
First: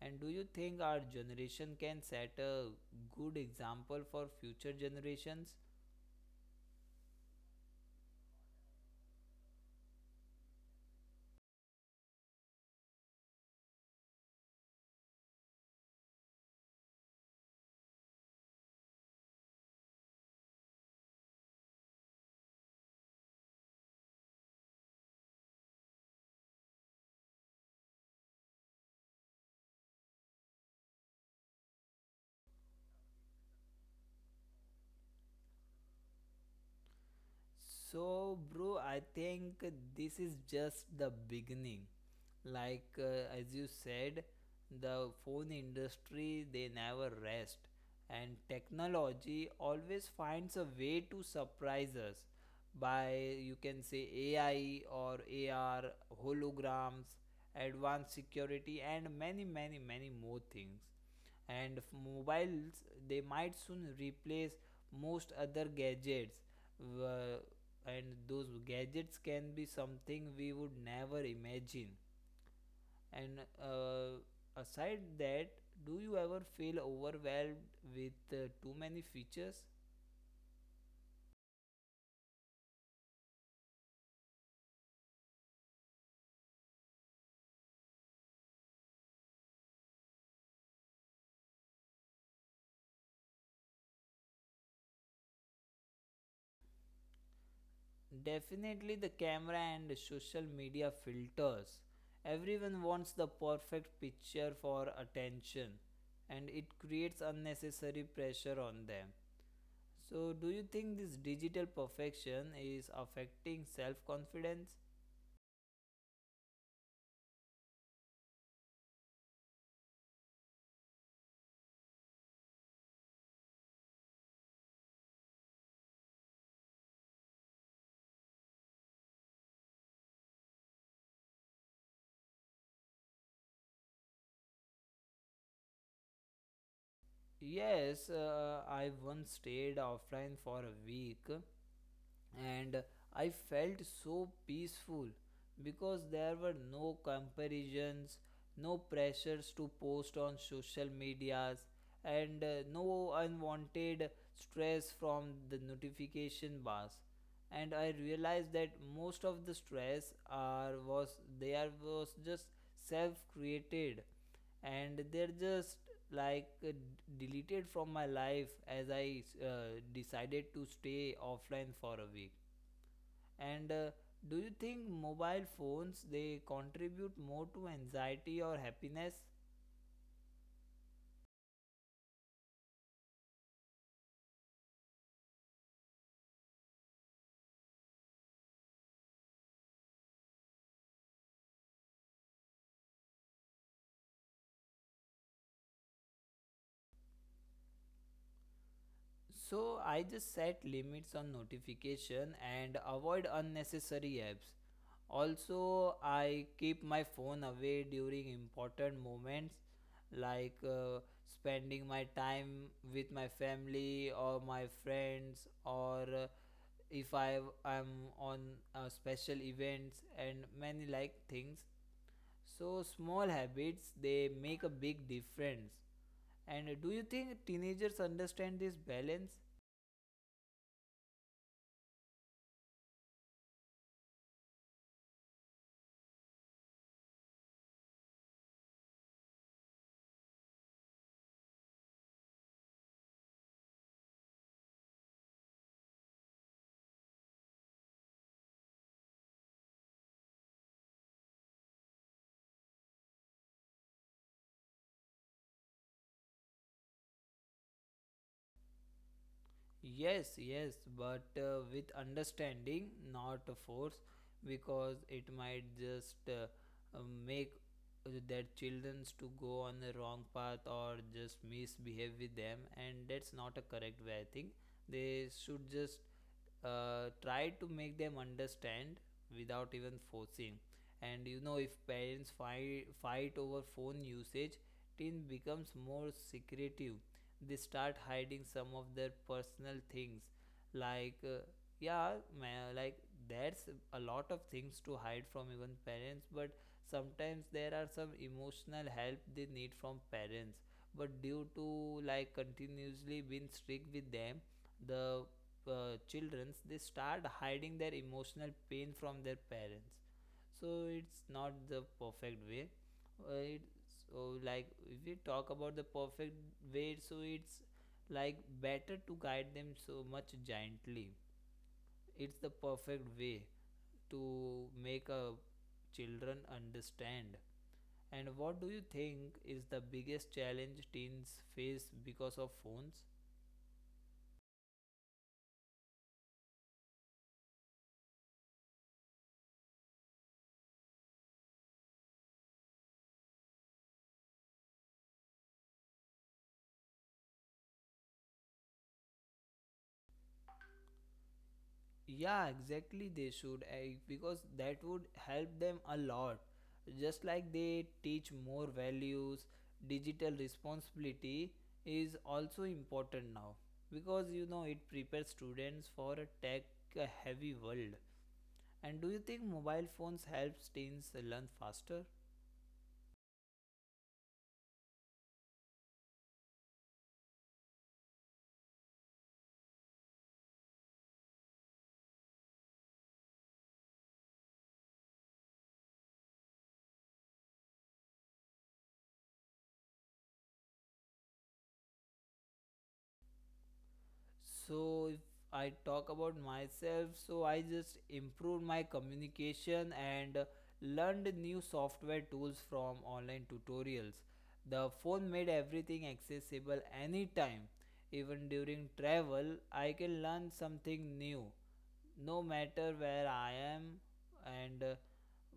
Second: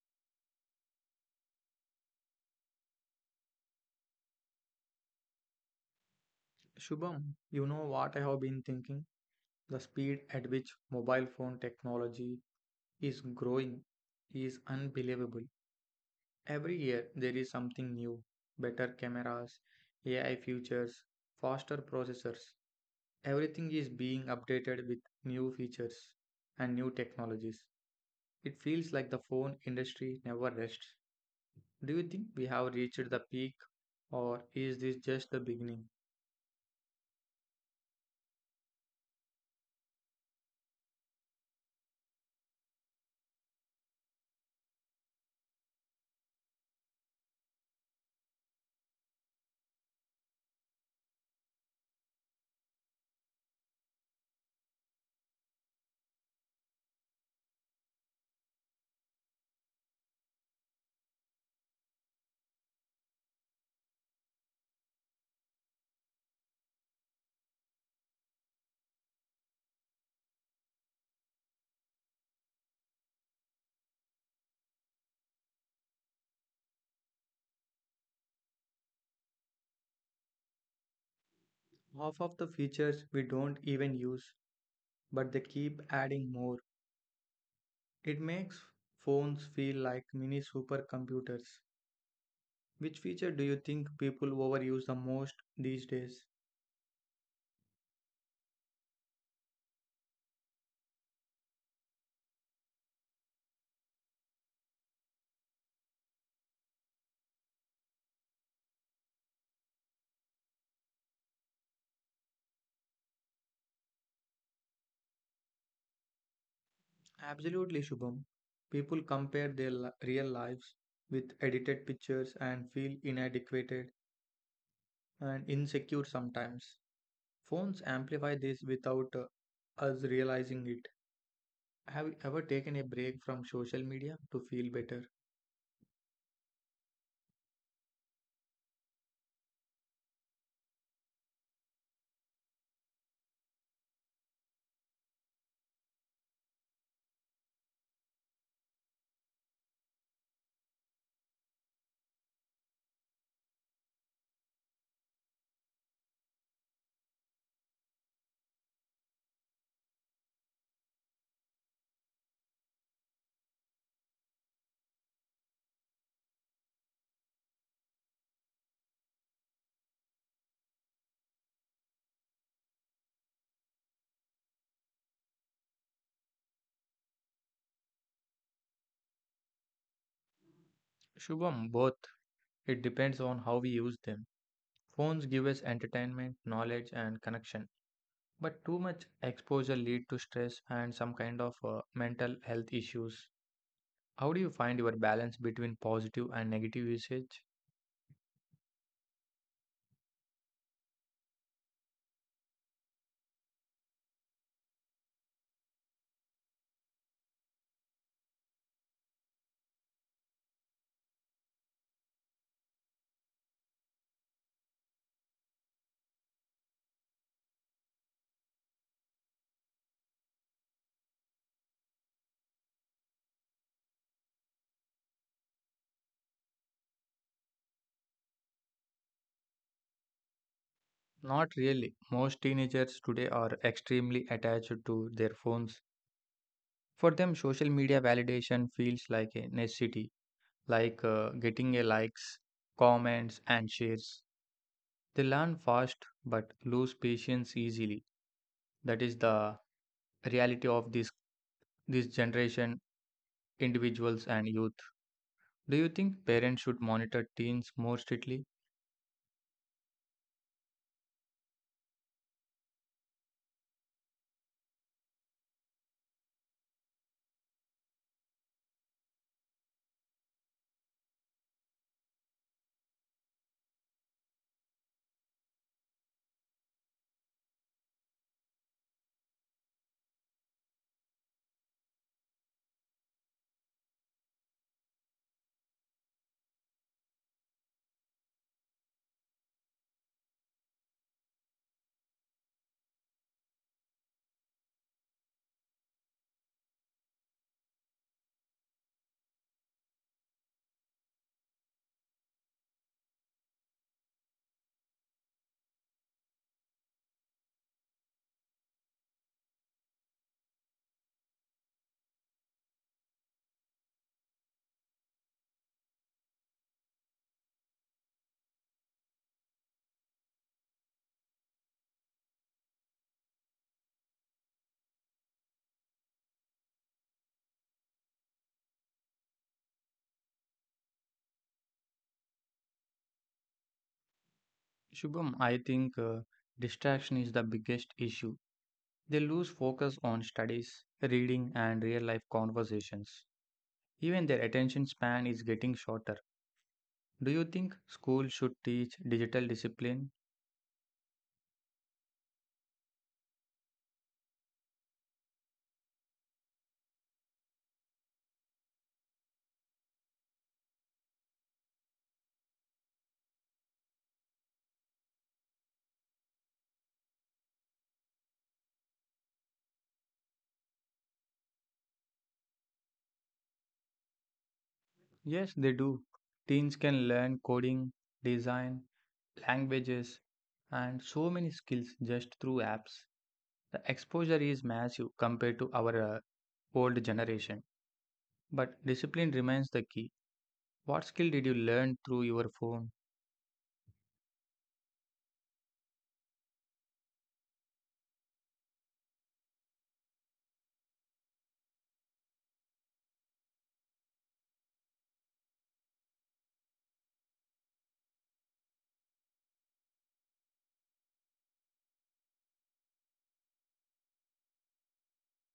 And do you think our generation can set a good example for future generations? Shubham, you know what I have been thinking? The speed at which mobile phone technology is growing is unbelievable. Every year there is something new, better cameras, AI features, faster processors. Everything is being updated with new features and new technologies. It feels like the phone industry never rests. Do you think we have reached the peak, or is this just the beginning? So, bro, I think this is just the beginning. Like, as you said, the phone industry they never rest, and technology always finds a way to surprise us. By you can say AI or AR, holograms, advanced security, and many, many, many more things. And mobiles, they might soon replace most other gadgets. Wha- and those gadgets can be something we would never imagine. And aside that, do you ever feel overwhelmed with too many features? Half of the features we don't even use, but they keep adding more. It makes phones feel like mini supercomputers. Which feature do you think people overuse the most these days? Definitely the camera and social media filters. Everyone wants the perfect picture for attention, and it creates unnecessary pressure on them. So, do you think this digital perfection is affecting self confidence? Absolutely, Shubham. People compare their real lives with edited pictures and feel inadequate and insecure sometimes. Phones amplify this without us realizing it. Have you ever taken a break from social media to feel better? Yes, I once stayed offline for a week, and I felt so peaceful because there were no comparisons, no pressures to post on social medias, and no unwanted stress from the notification bars. And I realized that most of the stress are was there was just self created, and they're just like uh, deleted from my life as I decided to stay offline for a week. And do you think mobile phones they contribute more to anxiety or happiness? Shubham, both. It depends on how we use them. Phones give us entertainment, knowledge, and connection, but too much exposure lead to stress and some kind of mental health issues. How do you find your balance between positive and negative usage? So I just set limits on notification and avoid unnecessary apps. Also, I keep my phone away during important moments, like spending my time with my family or my friends, or if I am on special events and many like things. So small habits they make a big difference. And do you think teenagers understand this balance? Not really. Most teenagers today are extremely attached to their phones. For them, social media validation feels like a necessity. Like getting a likes, comments, and shares. They learn fast but lose patience easily. That is the reality of this generation, individuals and youth. Do you think parents should monitor teens more strictly? Yes, yes, but with understanding, not a force, because it might just uh, make their childrens to go on the wrong path or just misbehave with them, and that's not a correct way. I think they should just try to make them understand without even forcing. And you know, if parents fight over phone usage, teen becomes more secretive. They start hiding some of their personal things, like yeah man, like there's a lot of things to hide from even parents. But sometimes there are some emotional help they need from parents, but due to like continuously being strict with them, the childrens they start hiding their emotional pain from their parents. So it's not the perfect way. It so Like if we talk about the perfect way, so it's like better to guide them so much gently. It's the perfect way to make a children understand. And what do you think is the biggest challenge teens face because of phones? Shubham, I think distraction is the biggest issue. They lose focus on studies, reading, and real life conversations. Even their attention span is getting shorter. Do you think school should teach digital discipline? Yeah, exactly. They should because that would help them a lot. Just like they teach more values, digital responsibility is also important now, because you know it prepares students for a tech heavy world. And do you think mobile phones helps teens learn faster? Yes, they do. Teens can learn coding, design, languages, and so many skills just through apps. The exposure is massive compared to our old generation, but discipline remains the key. What skill did you learn through your phone? So if I talk about myself, so I just improved my communication and learned new software tools from online tutorials. The phone made everything accessible anytime. Even during travel, I can learn something new, no matter where I am. And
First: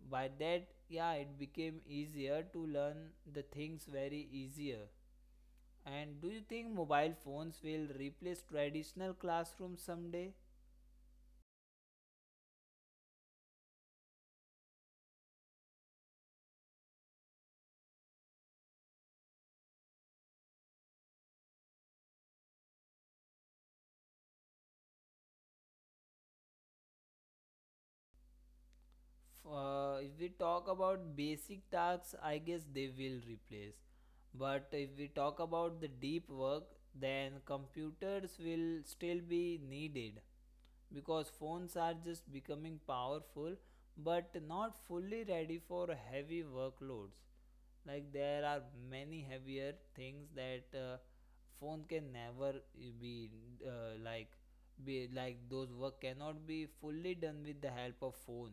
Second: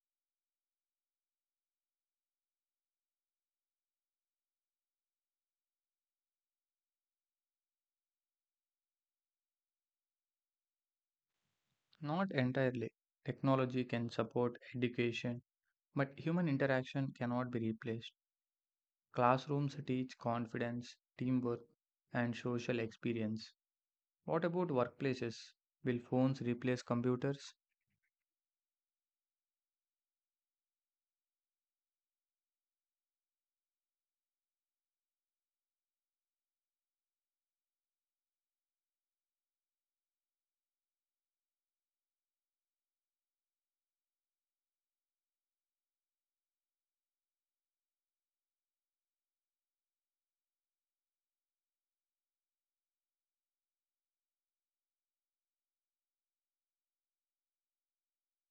by that, yeah, it became easier to learn the things very easier. And do you think mobile phones will replace traditional classrooms someday? Not entirely. Technology can support education, but human interaction cannot be replaced. Classrooms teach confidence, teamwork, and social experience. What about workplaces? Will phones replace computers? If we talk about basic tasks, I guess they will replace. But if we talk about the deep work, then computers will still be needed, because phones are just becoming powerful but not fully ready for heavy workloads. Like there are many heavier things that phone can never be like be like those work cannot be fully done with the help of phone.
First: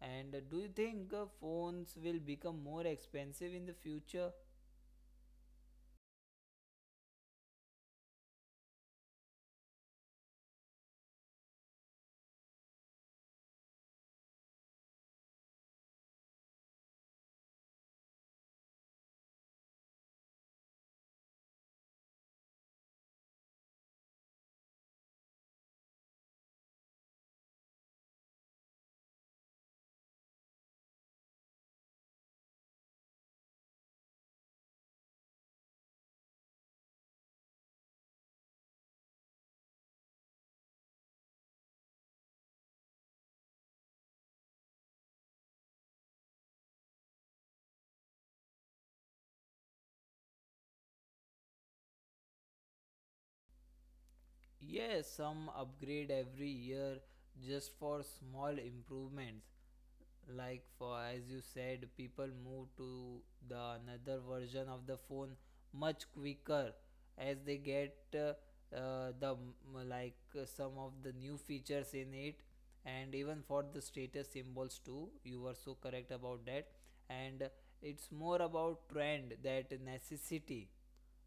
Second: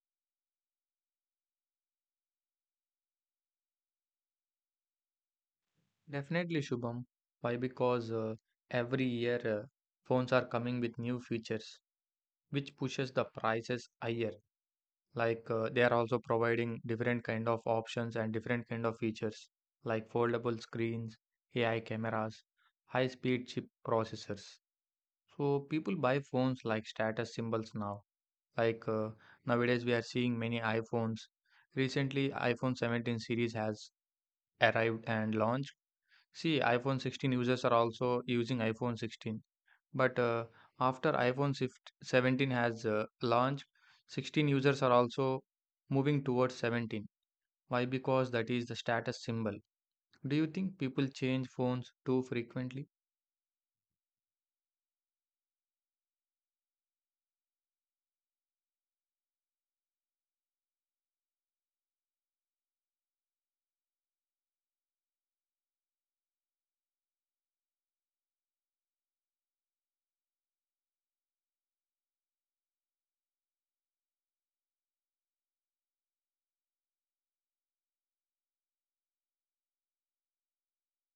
And do you think phones will become more expensive in the future? Definitely, Shubham. Why? Because every year phones are coming with new features, which pushes the prices higher. Like they are also providing different kind of options and different kind of features, like foldable screens, AI cameras, high-speed chip processors. So people buy phones like status symbols now. Like nowadays, we are seeing many iPhones. Recently iphone 17 series has arrived and launched. See, iPhone 16 users are also using iPhone 16. But after iPhone 16, 17 has launched, 16 users are also moving towards 17. Why? Because that is the status symbol. Do you think people change phones too frequently? Yes, some upgrade every year just for small improvements, like for as you said, people move to the another version of the phone much quicker as they get the m- like some of the new features in it. And even for the status symbols too, you were so correct about that. And it's more about trend that necessity,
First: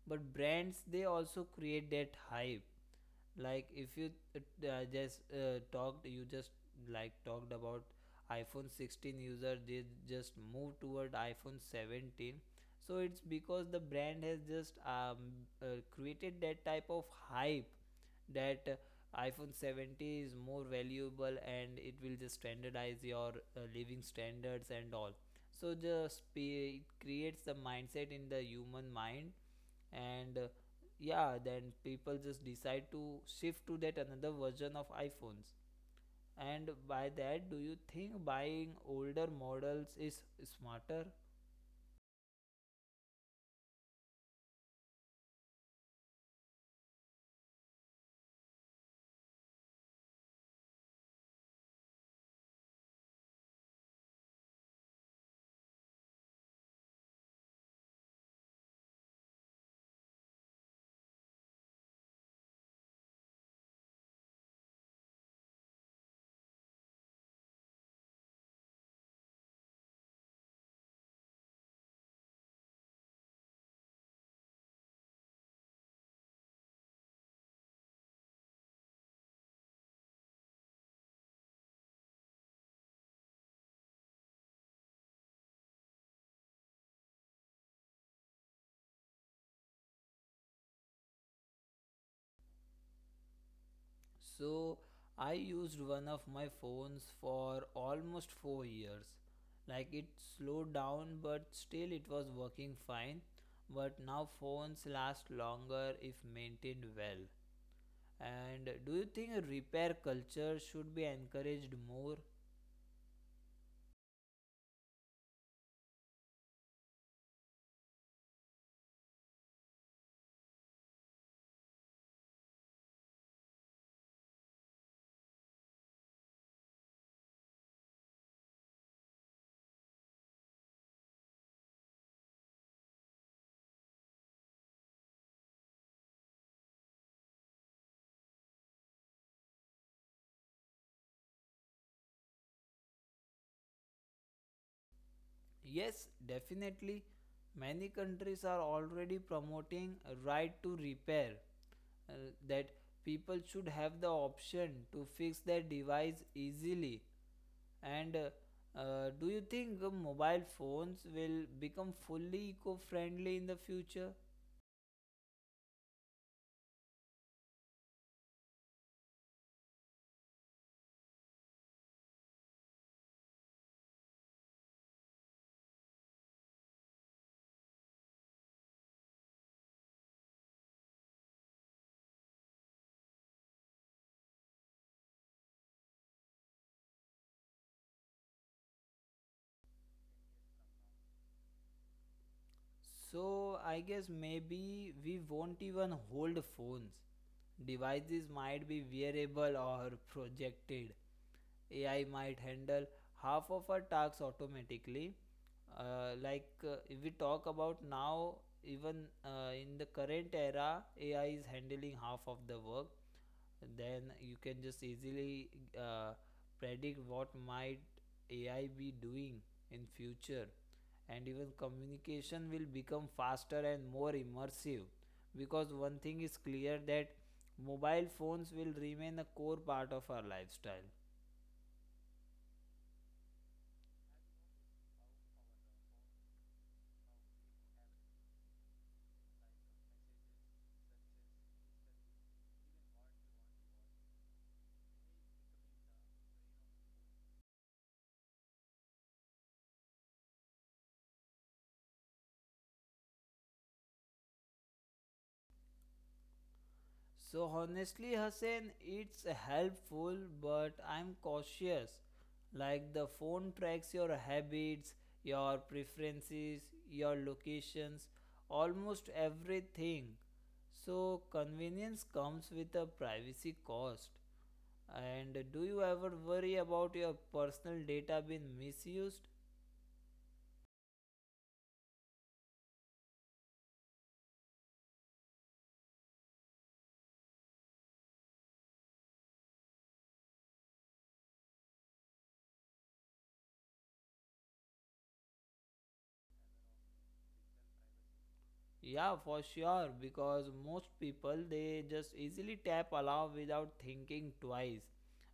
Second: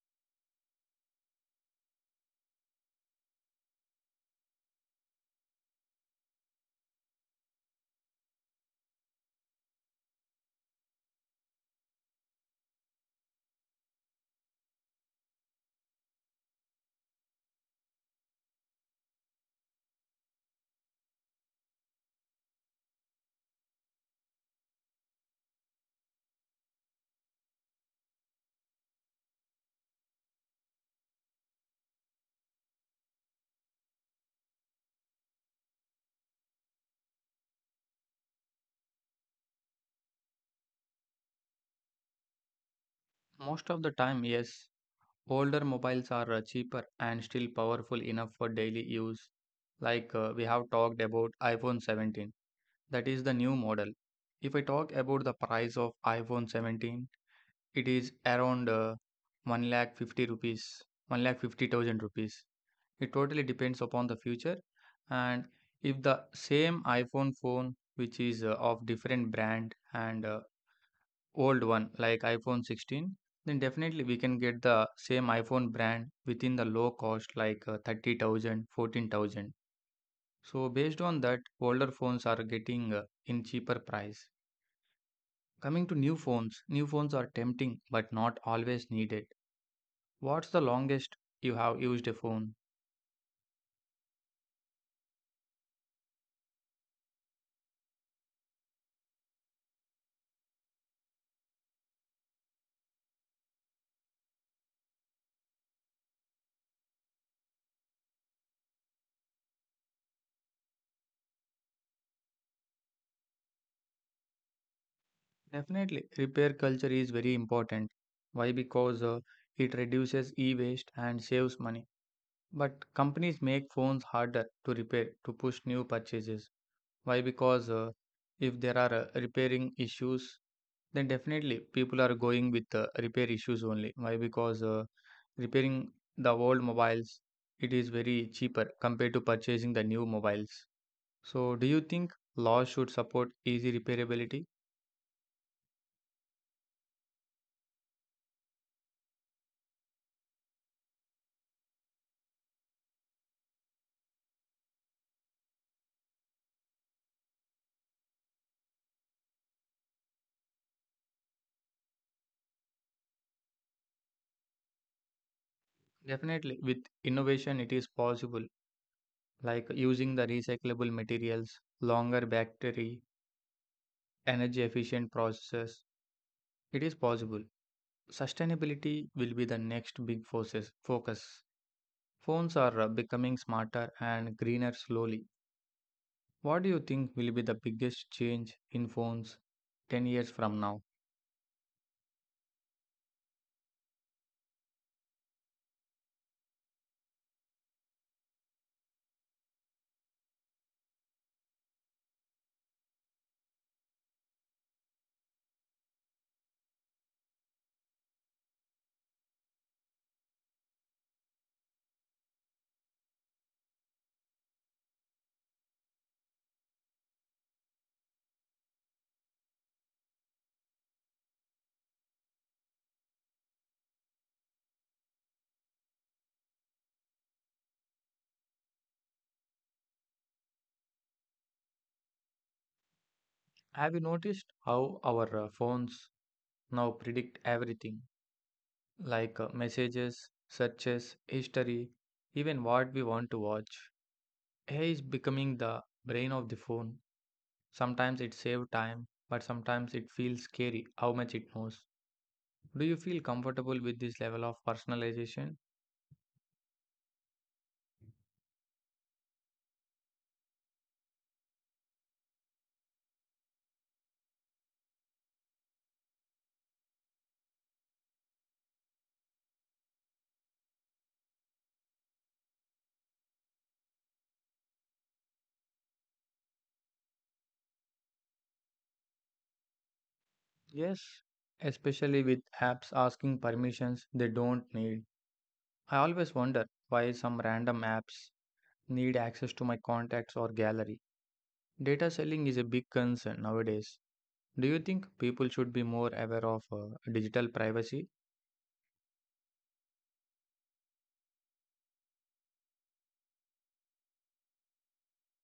but brands they also create that hype. Like if you just talked you just like talked about iphone 16 user, they just move toward iphone 17. So it's because the brand has just created that type of hype that iphone 70 is more valuable and it will just standardize your living standards and all. So just it creates the mindset in the human mind. And yeah, then people just decide to shift to that another version of iPhones. And by that, do you think buying older models is smarter? Most of the time, yes. Older mobiles are cheaper and still powerful enough for daily use. Like we have talked about iPhone 17. That is the new model. If I talk about the price of iPhone 17, it is around 1 lakh 50 rupees, 1 lakh 50,000 rupees. It totally depends upon the future. And if the same iPhone phone, which is of different brand and old one like iPhone 16, then definitely we can get the same iPhone brand within the low cost like 30,000. So based on that, older phones are getting in cheaper price. Coming to new phones are tempting but not always needed. What's the longest you have used a phone? So I used one of my phones for almost 4 years. Like it slowed down, but still it was working fine. But now phones last longer if maintained well. And do you think repair culture should be encouraged more? Definitely, repair culture is very important. Why? Because it reduces e waste and saves money. But companies make phones harder to repair to push new purchases. Why? Because if there are repairing issues, then definitely people are going with repair issues only. Why? Because repairing the old mobiles, it is very cheaper compared to purchasing the new mobiles. So do you think laws should support easy repairability? Yes, definitely. Many countries are already promoting a right to repair, uh, that people should have the option to fix their device easily. And do you think mobile phones will become fully eco friendly in the future? Definitely. With innovation, it is possible, like using the recyclable materials, longer battery, energy efficient processes. It is possible. Sustainability will be the next big forces focus. Phones are becoming smarter and greener slowly. What do you think will be the biggest change in phones 10 years from now? So I guess maybe we won't even hold phones. Devices might be wearable or projected. AI might handle half of our tasks automatically. If we talk about now, even in the current era, AI is handling half of the work. Then you can just easily uh, predict what might AI be doing in future. And even communication will become faster and more immersive, because one thing is clear that mobile phones will remain a core part of our lifestyle. Have you noticed how our phones now predict everything, like messages, searches, history, even what we want to watch? AI is becoming the brain of the phone. Sometimes it saves time, but sometimes it feels scary how much it knows. Do you feel comfortable with this level of personalization? So honestly Hussein, it's helpful, but I'm cautious. Like the phone tracks your habits, your preferences, your locations, almost everything. So convenience comes with a privacy cost. And do you ever worry about your personal data being misused? Yes, especially with apps asking permissions they don't need. I always wonder why some random apps need access to my contacts or gallery. Data selling is a big concern nowadays. Do you think people should be more aware of digital privacy? Yeah, for sure, because most people they just easily tap allow without thinking twice,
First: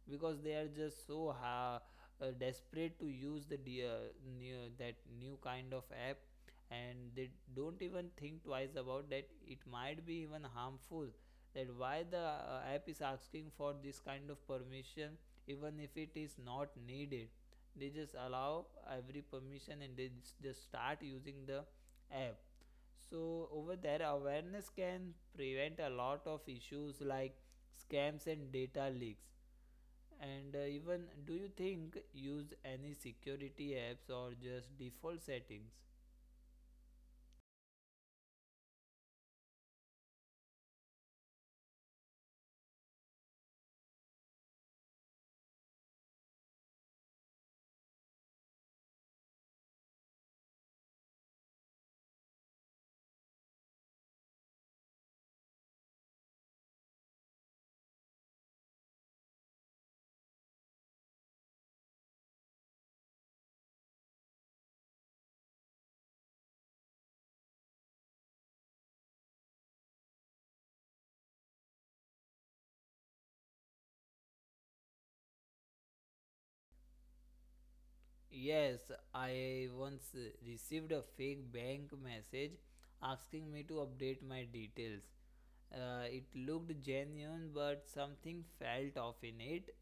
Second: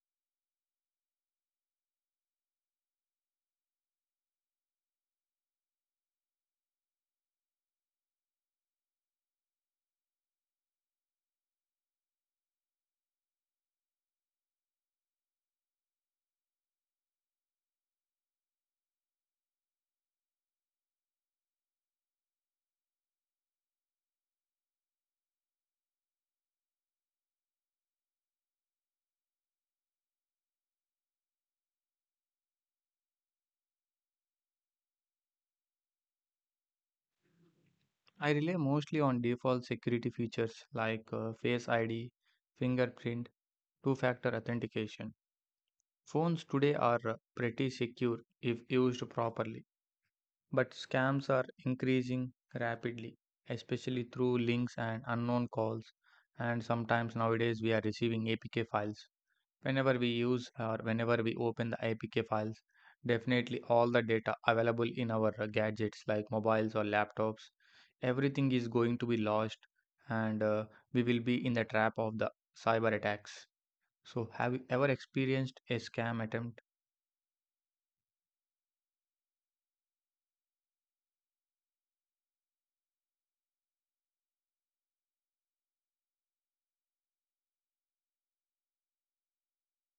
because they are desperate to use the that new kind of app, and they don't even think twice about that it might be even harmful, that why the app is asking for this kind of permission even if it is not needed. They just allow every permission and they just start using the app. So over there, awareness can prevent a lot of issues like scams and data leaks. And even, do you think use any security apps or just default settings? I rely mostly on default security features like Face ID, fingerprint, two factor authentication. Phones today are pretty secure if used properly. But scams are increasing rapidly, especially through links and unknown calls. And sometimes nowadays we are receiving APK files. Whenever we use or whenever we open the APK files, definitely all the data available in our gadgets like mobiles or laptops, everything is going to be lost and we will be in the trap of the cyber attacks. So, have you ever experienced a scam attempt? Yes, I once received a fake bank message asking me to update my details. It looked genuine, but something felt off in it.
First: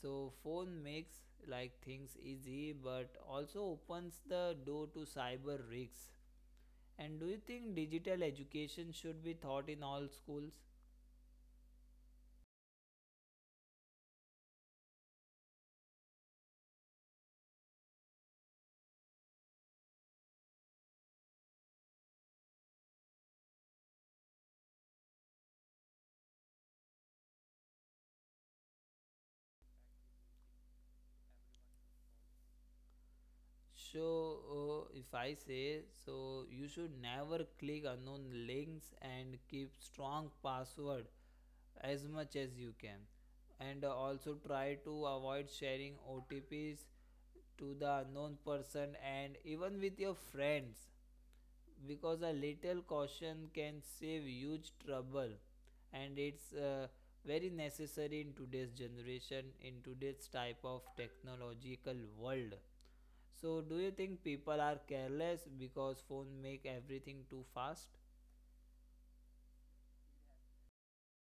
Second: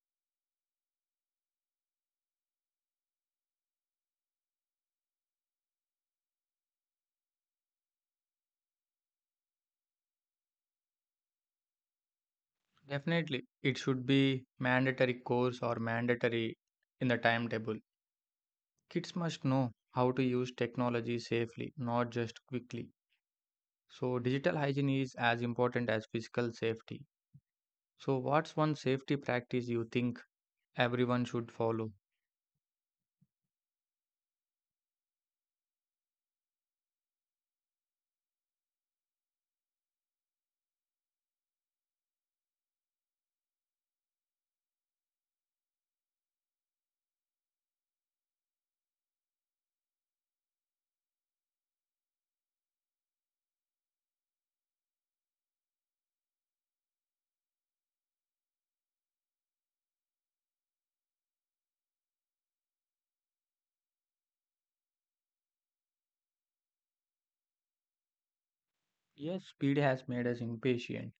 So phone makes like things easy but also opens the door to cyber risks. And do you think digital education should be taught in all schools? Definitely, it should be mandatory course or mandatory in the timetable. Kids must know how to use technology safely, not just quickly. So, digital hygiene is as important as physical safety. So, what's one safety practice you think everyone should follow? So if I say so, you should never click unknown links and keep strong password as much as you can, and also try to avoid sharing OTPs to the unknown person and even with your friends, because a little caution can save huge trouble. And it's very necessary in today's generation, in today's type of technological world. So do you think people are careless because phone make everything too fast? Yes, speed has made us impatient.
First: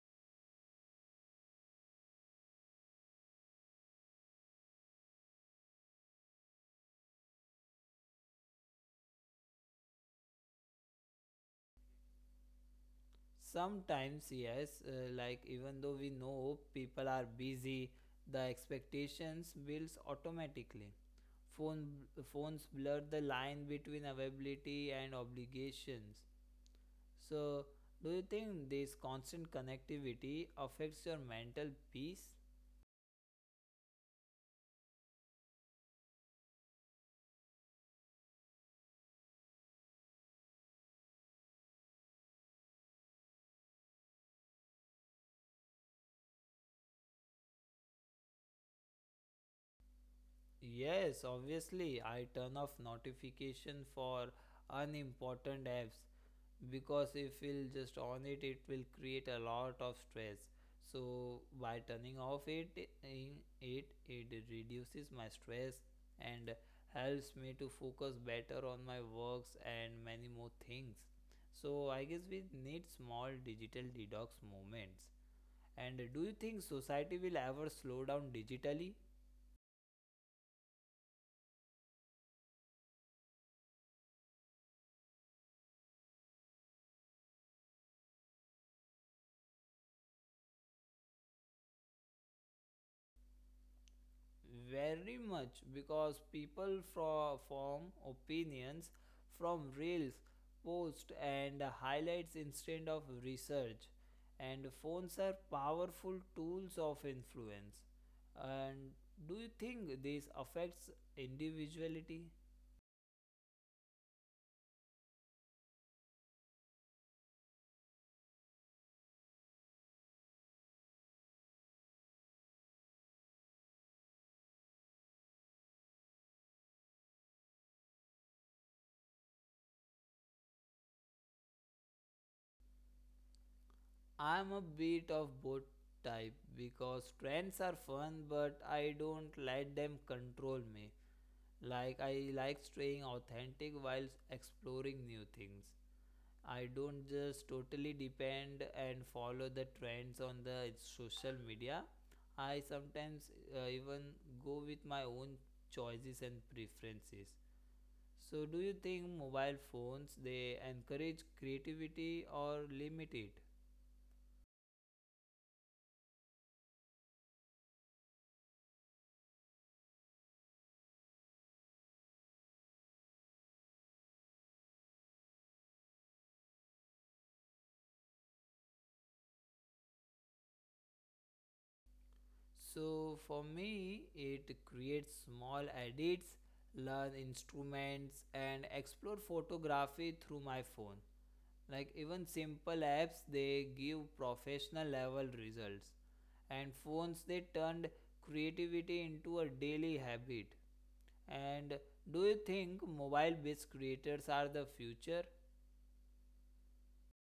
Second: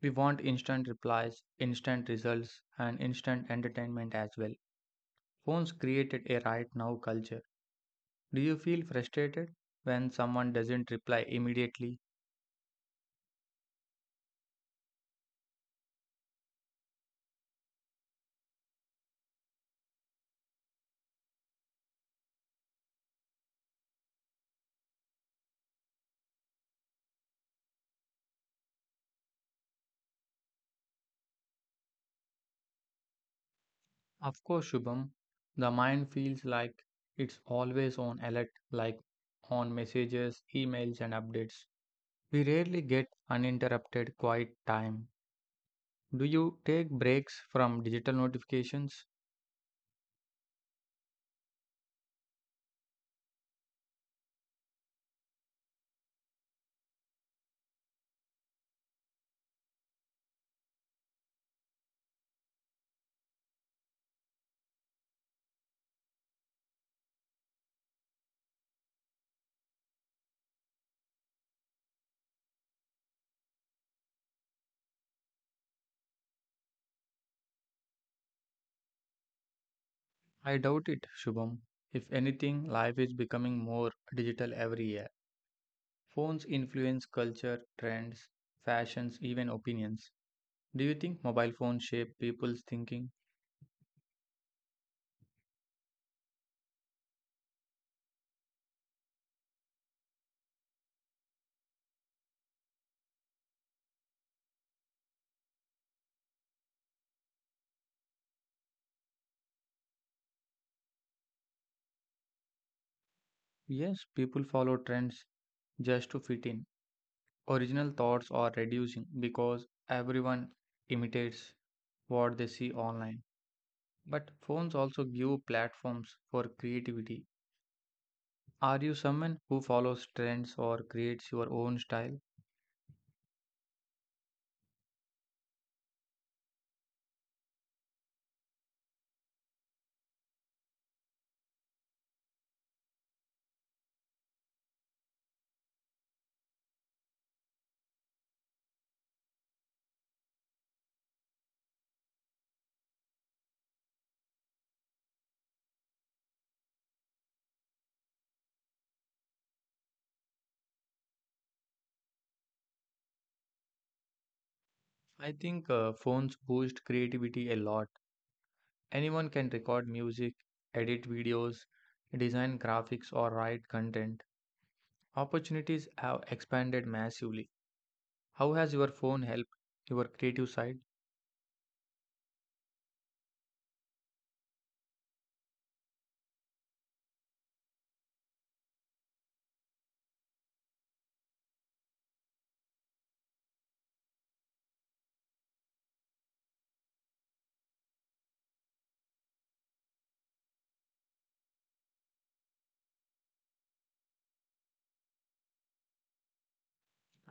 We want instant replies, instant results, and instant entertainment as well. Phones created a right now culture. Do you feel frustrated when someone doesn't reply immediately? Sometimes yes, like even though we know people are busy, the expectations builds automatically. Phone phones blur the line between availability and obligations. So, do you think this constant connectivity affects your mental peace? Of course, Shubham, the mind feels like it's always on alert, like on messages, emails, and updates. We rarely get uninterrupted quiet time. Do you take breaks from digital notifications? Yes, obviously, I turn off notification for unimportant apps, because if we'll just on it, it will create a lot of stress. So by turning off it, in it it reduces my stress and helps me to focus better on my works and many more things. So I guess we need small digital detox moments. And do you think society will ever slow down digitally? I doubt it, Shubham. If anything, life is becoming more digital every year. Phones influence culture, trends, fashions, even opinions. Do you think mobile phones shape people's thinking? Very much, because people form opinions from reels, posts, and highlights instead of research. And phones are powerful tools of influence. And do you think this affects individuality? Yes, people follow trends just to fit in. Original thoughts are reducing because everyone imitates what they see online. But phones also give platforms for creativity. Are you someone who follows trends or creates your own style? I'm a bit of both type, because trends are fun, but I don't let them control me. Like, I like staying authentic while exploring new things. I don't just totally depend and follow the trends on the social media. I sometimes even go with my own choices and preferences. So do you think mobile phones they encourage creativity or limit it? I think phones boost creativity a lot. Anyone can record music, edit videos, design graphics, or write content. Opportunities have expanded massively. How has your phone helped your creative side? So for me it creates small edits, learn instruments and explore photography through my phone. Like even simple apps they give professional level results, and phones they turned creativity into a daily habit. And do you think mobile based creators are the future?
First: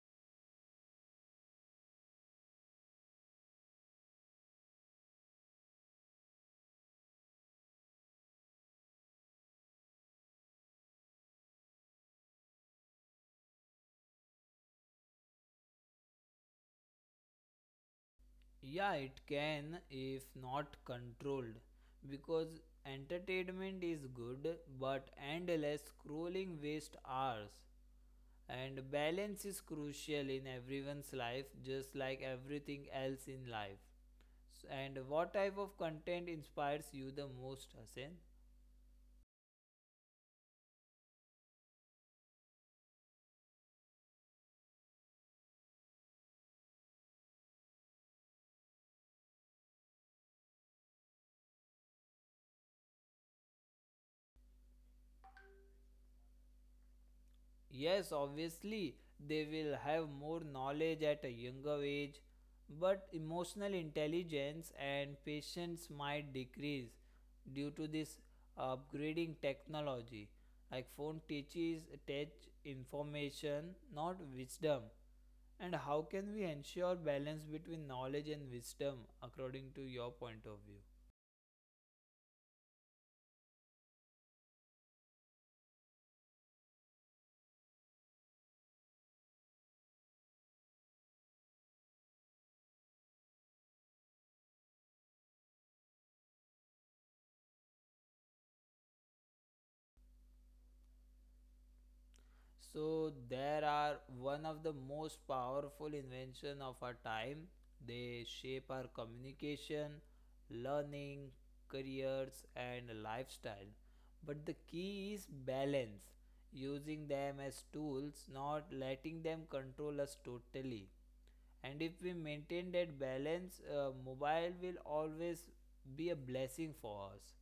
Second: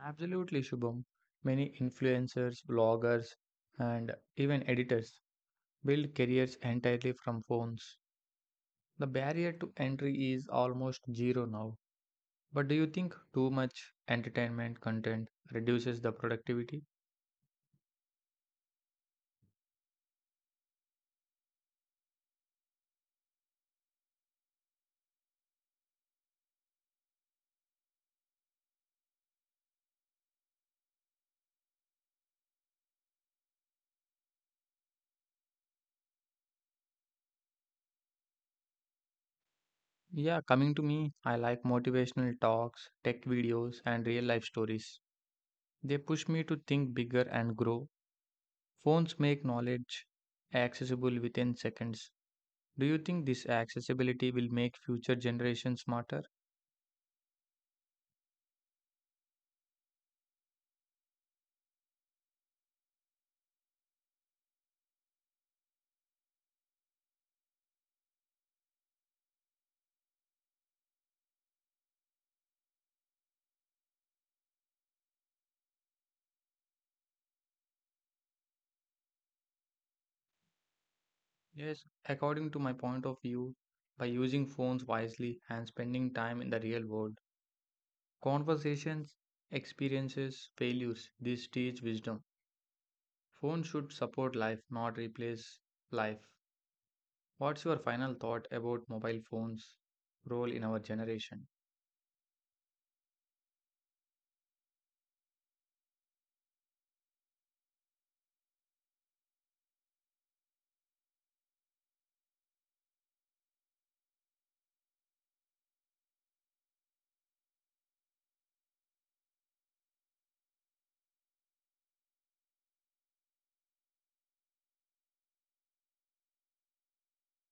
Absolutely, Shubham. Many influencers, bloggers, and even editors build careers entirely from phones. The barrier to entry is almost zero now. But do you think too much entertainment content reduces the productivity? Yeah, it can if not controlled, because entertainment is good but endless scrolling waste hours, and balance is crucial in everyone's life, just like everything else in life. And what type of content inspires you the most, Hasan? Yeah, coming to me, I like motivational talks, tech videos, and real life stories. They push me to think bigger and grow. Phones make knowledge accessible within seconds. Do you think this accessibility will make future generations smarter? Yes, obviously, they will have more knowledge at a younger age, but emotional intelligence and patience might decrease due to this upgrading technology. Like phone teaches tech information, not wisdom. And how can we ensure balance between knowledge and wisdom according to your point of view? Yes, according to my point of view, by using phones wisely and spending time in the real world, conversations, experiences, failures, this teach wisdom. Phones should support life, not replace life. What's your final thought about mobile phones' role in our generation? So there are one of the most powerful invention of our time. They shape our communication, learning, careers and lifestyle. But the key is balance, using them as tools, not letting them control us totally. And if we maintain that balance, mobile will always be a blessing for us.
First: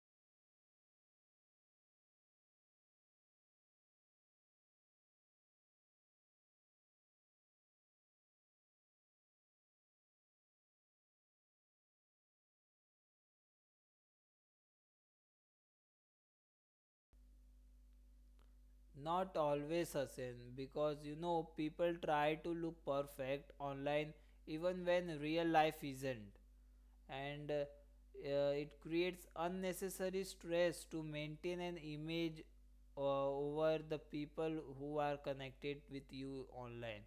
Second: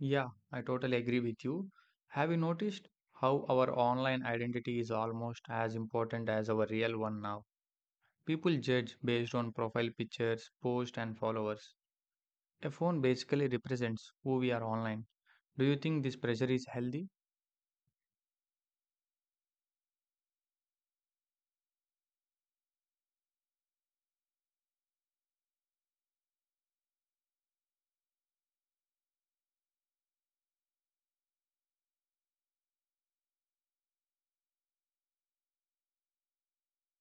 Yeah, I totally agree with you. Have you noticed how our online identity is almost as important as our real one now? People judge based on profile pictures, posts, and followers. A phone basically represents who we are online. Do you think this pressure is healthy? Not always, Hussein, because you know people try to look perfect online even when real life isn't, and it creates unnecessary stress to maintain an image over the people who are connected with you online.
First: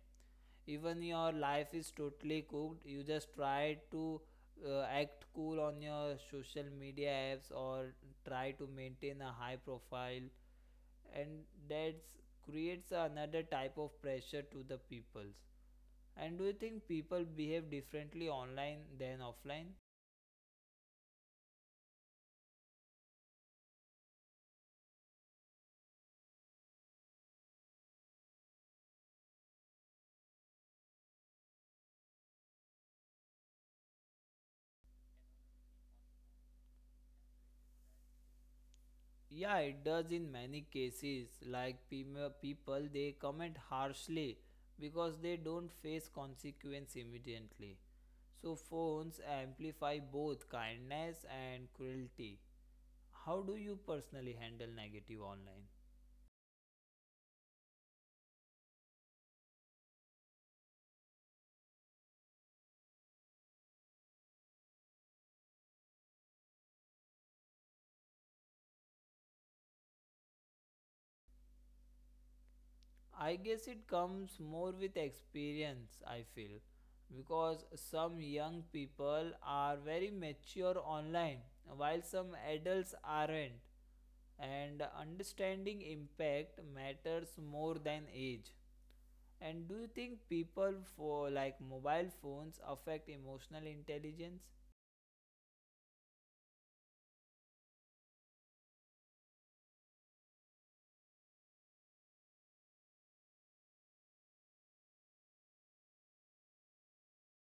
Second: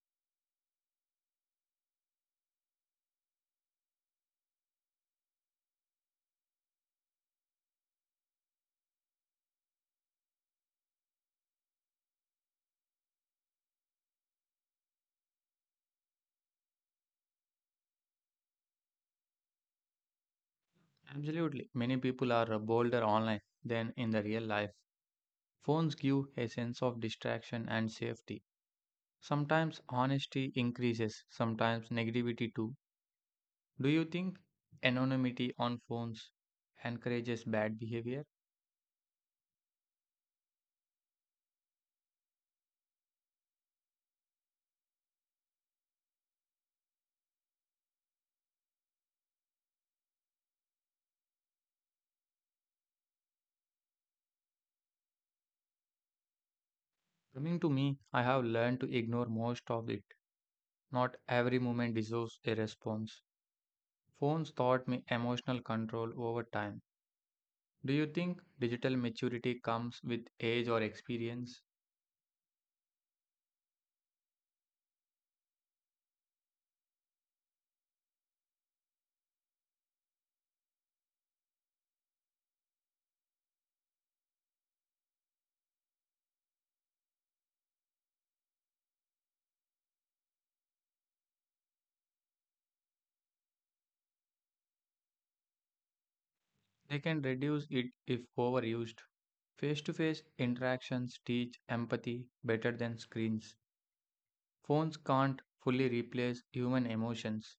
Even your life is totally cooked, you just try to act cool on your social media apps or try to maintain a high profile, and that creates another type of pressure to the peoples. And do you think people behave differently online than offline? Absolutely. Many people are bolder online than in the real life. Phones give a sense of distraction and safety. Sometimes honesty increases, sometimes negativity too. Do you think anonymity on phones encourages bad behavior? Yeah, it does in many cases. Like people, they comment harshly because they don't face consequence immediately. So, phones amplify both kindness and cruelty. How do you personally handle negative online? Coming to me, I have learned to ignore most of it. Not every moment deserves a response. Phones taught me emotional control over time. Do you think digital maturity comes with age or experience? I guess it comes more with experience, I feel, because some young people are very mature online while some adults aren't, and understanding impact matters more than age. And do you think people for like mobile phones affect emotional intelligence? They can reduce it if overused. Face to face interactions teach empathy better than screens. Phones can't fully replace human emotions.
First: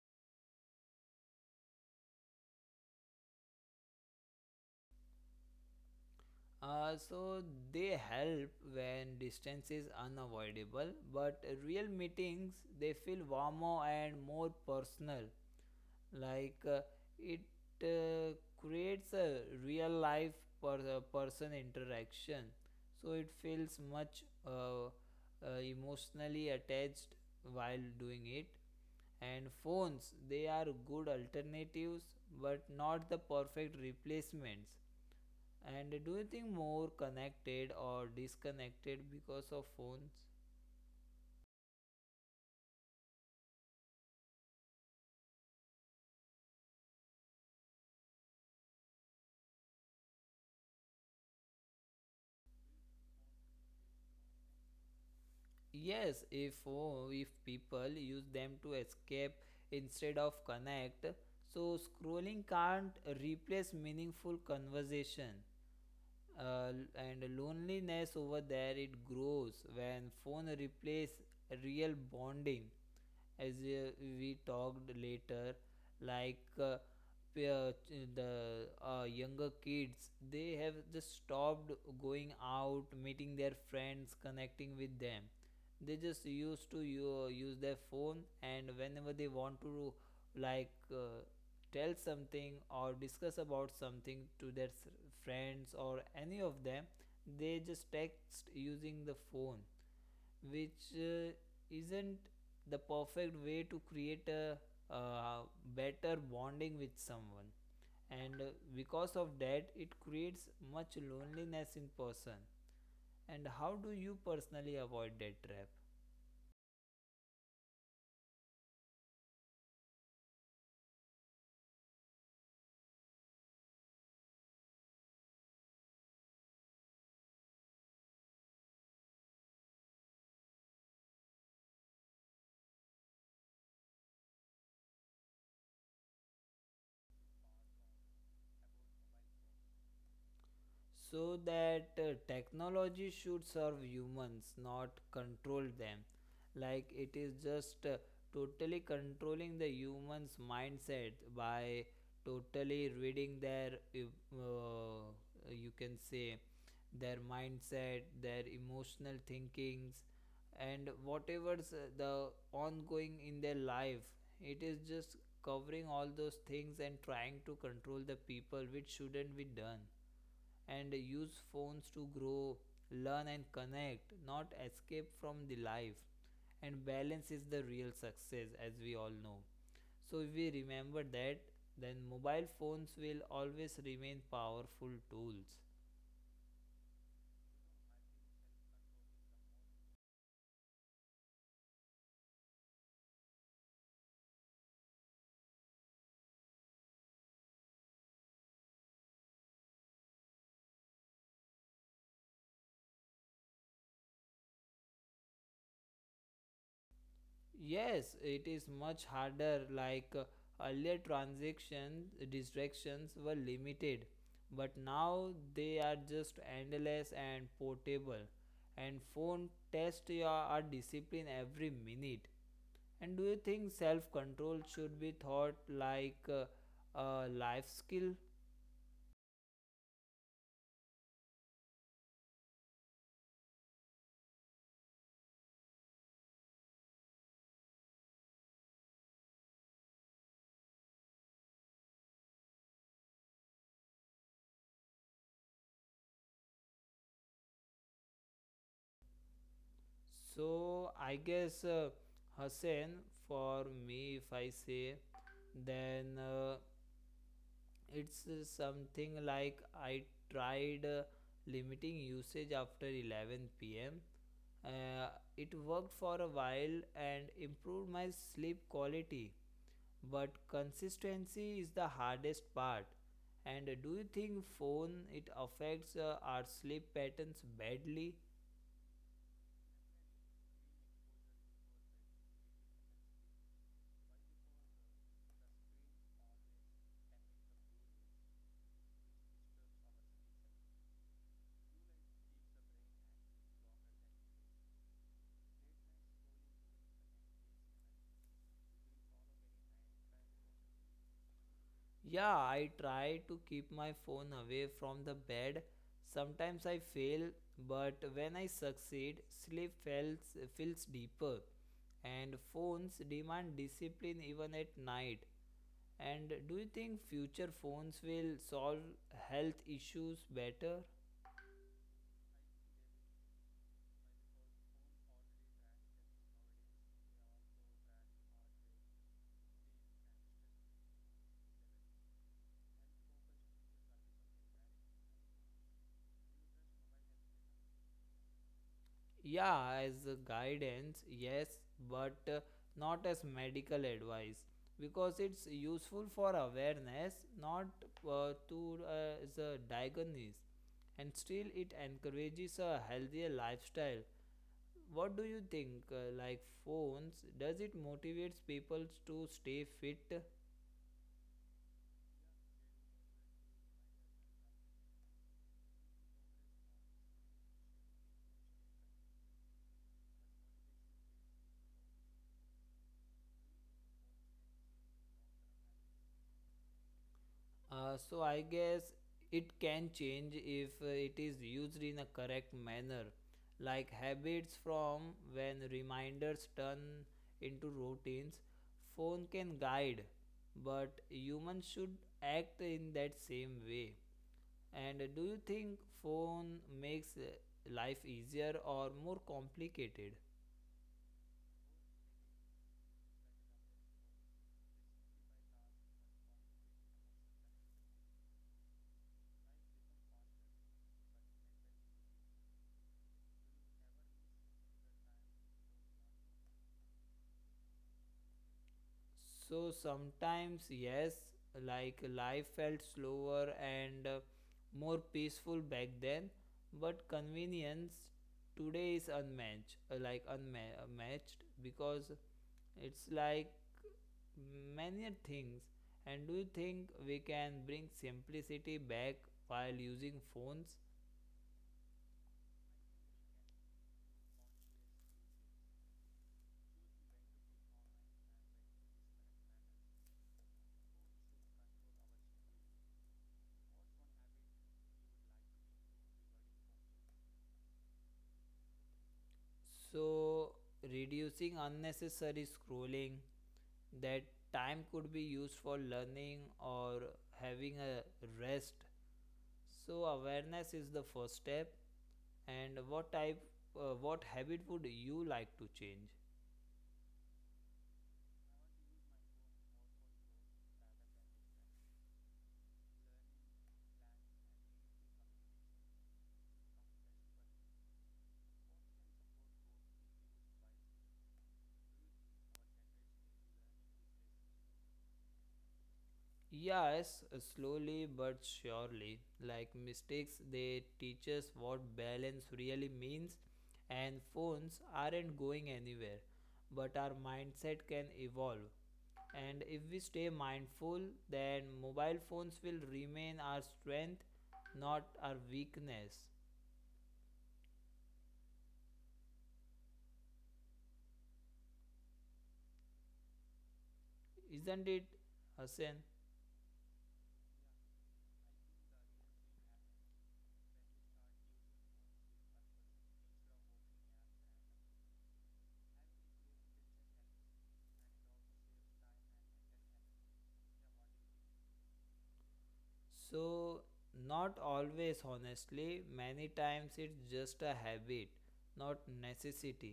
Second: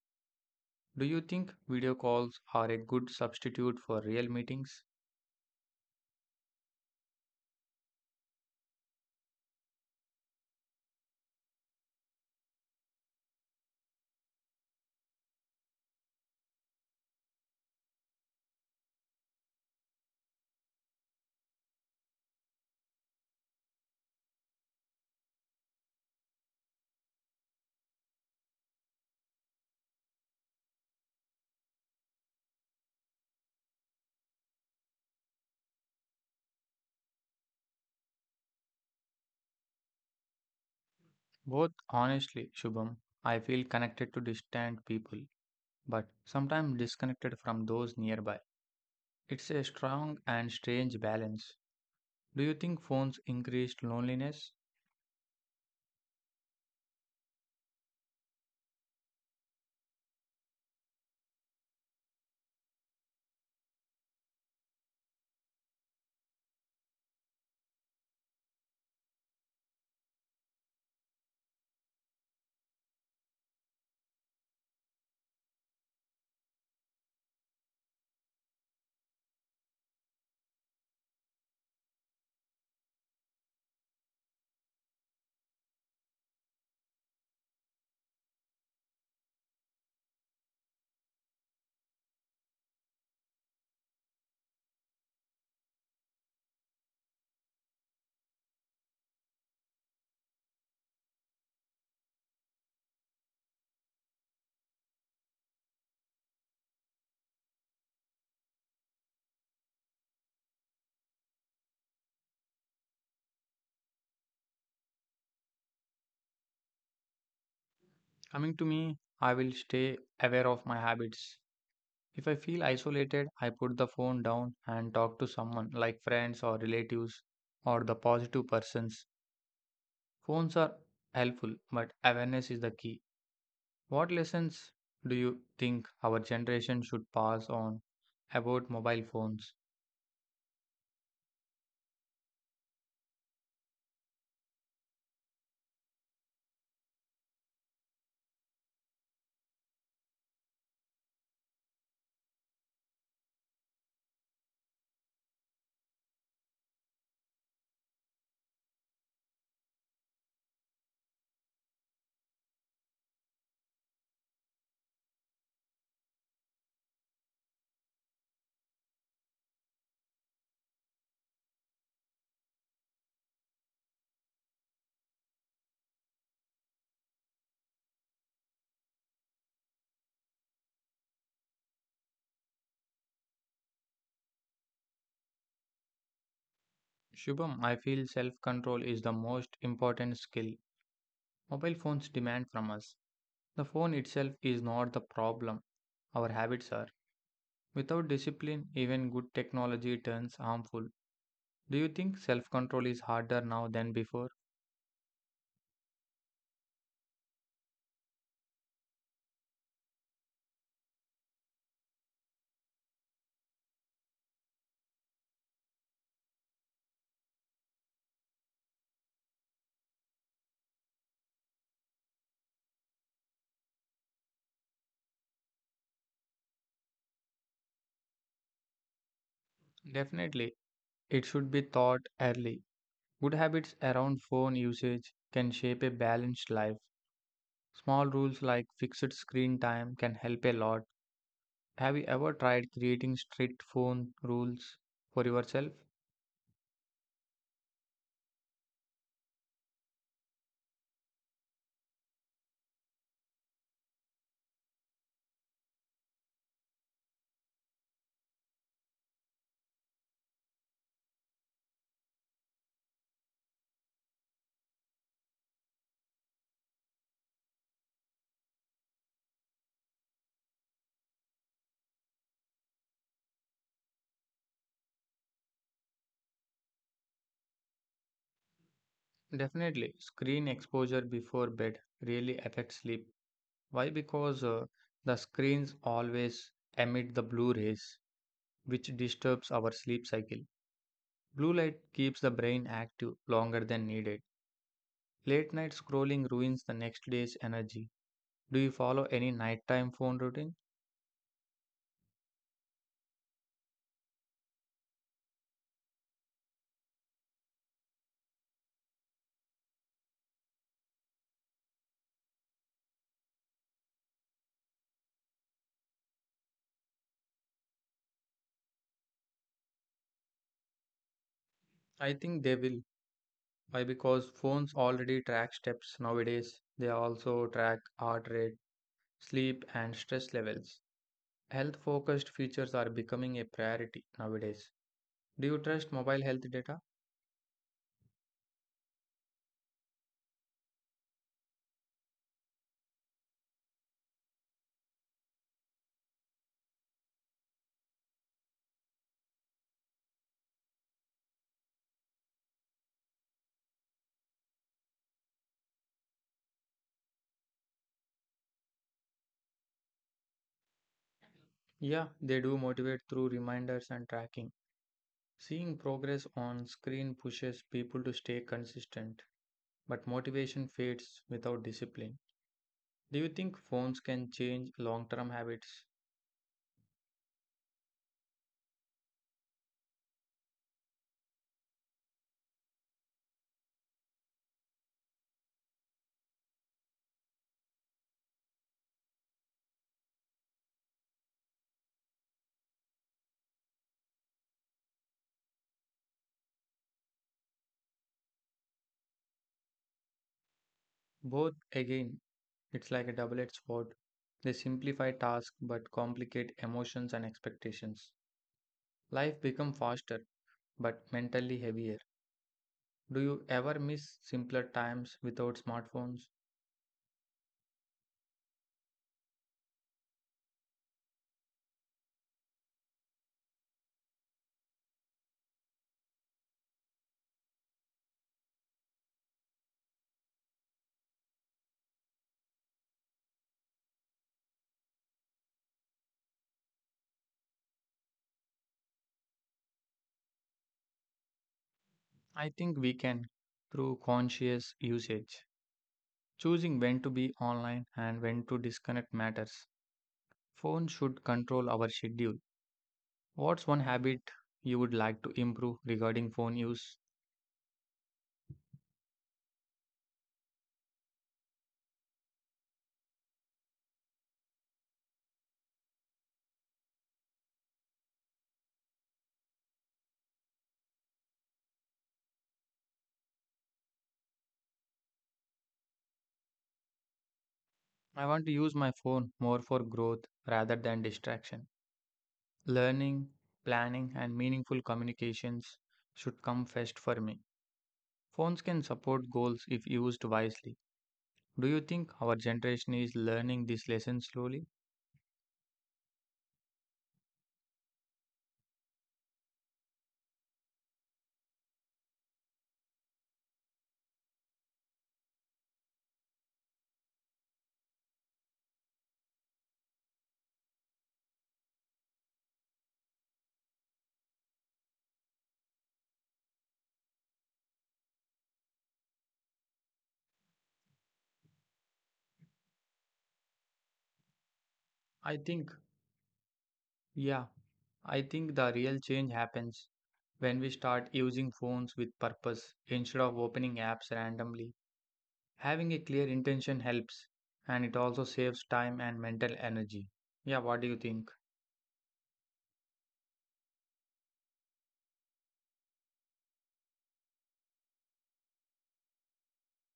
Do you think video calls are a good substitute for real meetings? So they help when distance is unavoidable, but real meetings they feel warmer and more personal. Like it uh, creates a real life person interaction, so it feels much emotionally attached while doing it. And phones they are good alternatives, but not the perfect replacements. And do you think more connected or disconnected because of phones? Both, honestly, Shubham, I feel connected to distant people, but sometimes disconnected from those nearby. It's a strong and strange balance. Do you think phones increased loneliness? Yes, if phone, if people use them to escape instead of connect, so scrolling can't replace meaningful conversation. And loneliness over there it grows when phone replace real bonding. As we talked later, like uh, uh, the younger kids they have just stopped going out, meeting their friends, connecting with them. They just used to use their phone, and whenever they want to like uh, tell something or discuss about something to their friends or any of them, they just text using the phone, which isn't the perfect way to create a uh, better bonding with someone. And because of that it creates much loneliness in person. And how do you personally avoid that trap? Coming to me, I will stay aware of my habits. If I feel isolated, I put the phone down and talk to someone like friends or relatives or the positive persons. Phones are helpful, but awareness is the key. What lessons do you think our generation should pass on about mobile phones? So that technology should serve humans, not control them. Like it is just totally controlling the humans mindset by totally reading their you can say their mindset, their emotional thinkings, and whatever's the ongoing in their life. It is just covering all those things and trying to control the people, which shouldn't be done. And use phones to grow, learn and connect, not escape from the life. And balance is the real success, as we all know. So if we remember that, then mobile phones will always remain powerful tools. Shubham, I feel self control is the most important skill mobile phones demand from us. The phone itself is not the problem, our habits are. Without discipline, even good technology turns harmful. Do you think self control is harder now than before? Yes, it is much harder. Like earlier transactions, distractions were limited, but now they are just endless and portable. And phone test your our discipline every minute. And do you think self control should be thought like a life skill? Definitely, it should be taught early. Good habits around phone usage can shape a balanced life. Small rules like fixed screen time can help a lot. Have you ever tried creating strict phone rules for yourself? So I guess Hussein, for me, if I say, then. It's something like I tried limiting usage after 11 pm. Uh, it worked for a while and improved my sleep quality, but consistency is the hardest part. And do you think phone it affects our sleep patterns badly? Definitely, screen exposure before bed really affects sleep. Why? Because the screens always emit the blue rays, which disturbs our sleep cycle. Blue light keeps the brain active longer than needed. Late night scrolling ruins the next day's energy. Do you follow any nighttime phone routine? Yeah, I try to keep my phone away from the bed. Sometimes I fail, but when I succeed, sleep feels deeper. And phones demand discipline even at night. And do you think future phones will solve health issues better? I think they will. Why? Because phones already track steps nowadays. They also track heart rate, sleep, and stress levels. Health focused features are becoming a priority nowadays. Do you trust mobile health data? Yeah, as a guidance, yes, but not as medical advice, because it's useful for awareness, not to as a diagnosis. And still, it encourages a healthier lifestyle. What do you think? Like phones, does it motivates people to stay fit? Yeah, they do motivate through reminders and tracking. Seeing progress on screen pushes people to stay consistent, but motivation fades without discipline. Do you think phones can change long term habits? So I guess it can change if it is used in a correct manner, like habits from when reminders turn into routines. Phone can guide, but humans should act in that same way. And do you think phone makes life easier or more complicated? Both, again, it's like a double edged sword. They simplify tasks but complicate emotions and expectations. Life becomes faster but mentally heavier. Do you ever miss simpler times without smartphones? So sometimes, yes, like life felt slower and more peaceful back then, but convenience today is unmatched, like unmatched, because it's like many things. And do you think we can bring simplicity back while using phones? I think we can through conscious usage. Choosing when to be online and when to disconnect matters. Phone should control our schedule. What's one habit you would like to improve regarding phone use? So reducing unnecessary scrolling, that time could be used for learning or having a rest. So awareness is the first step. And what type, what habit would you like to change? I want to use my phone more for growth rather than distraction. Learning, planning, and meaningful communications should come first for me. Phones can support goals if used wisely. Do you think our generation is learning this lesson slowly? Yes, slowly but surely, like mistakes they teach us what balance really means. And phones aren't going anywhere, but our mindset can evolve. And if we stay mindful, then mobile phones will remain our strength, not our weakness. Isn't it, I think, Hassan? yeah, I think the real change happens when we start using phones with purpose instead of opening apps randomly. Having a clear intention helps and it also saves time and mental energy. Yeah, what do you think? So not always, honestly, many times it's just a habit, not necessity,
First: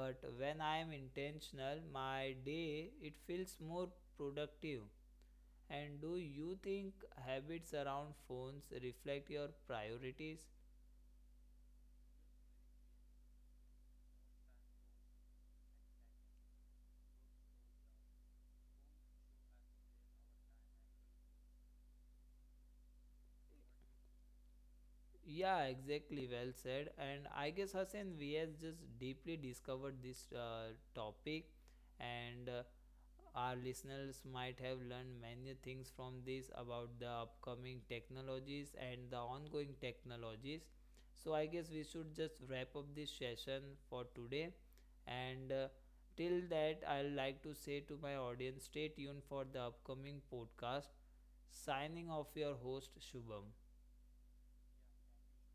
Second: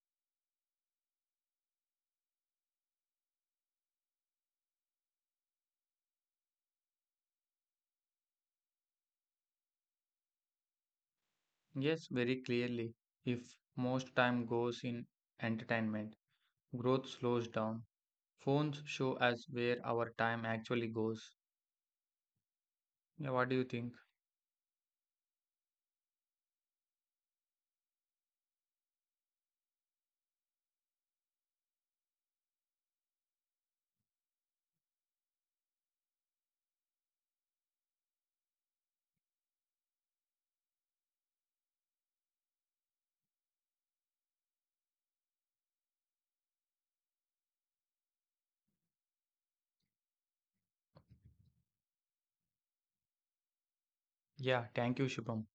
but when I am intentional, my day it feels more productive. And do you think habits around phones reflect your priorities? Yes, very clearly. If most time goes in entertainment, growth slows down. Phones show us where our time actually goes. Yeah, what do you think? Yeah, exactly. Well said. And I guess Hussein, we has just deeply discovered this topic, and our listeners might have learned many things from this about the upcoming technologies and the ongoing technologies. So I guess we should just wrap up this session for today. And till that, I would like to say to my audience, stay tuned for the upcoming podcast. Signing off, your host Shubham. Yeah, thank you, Shubham.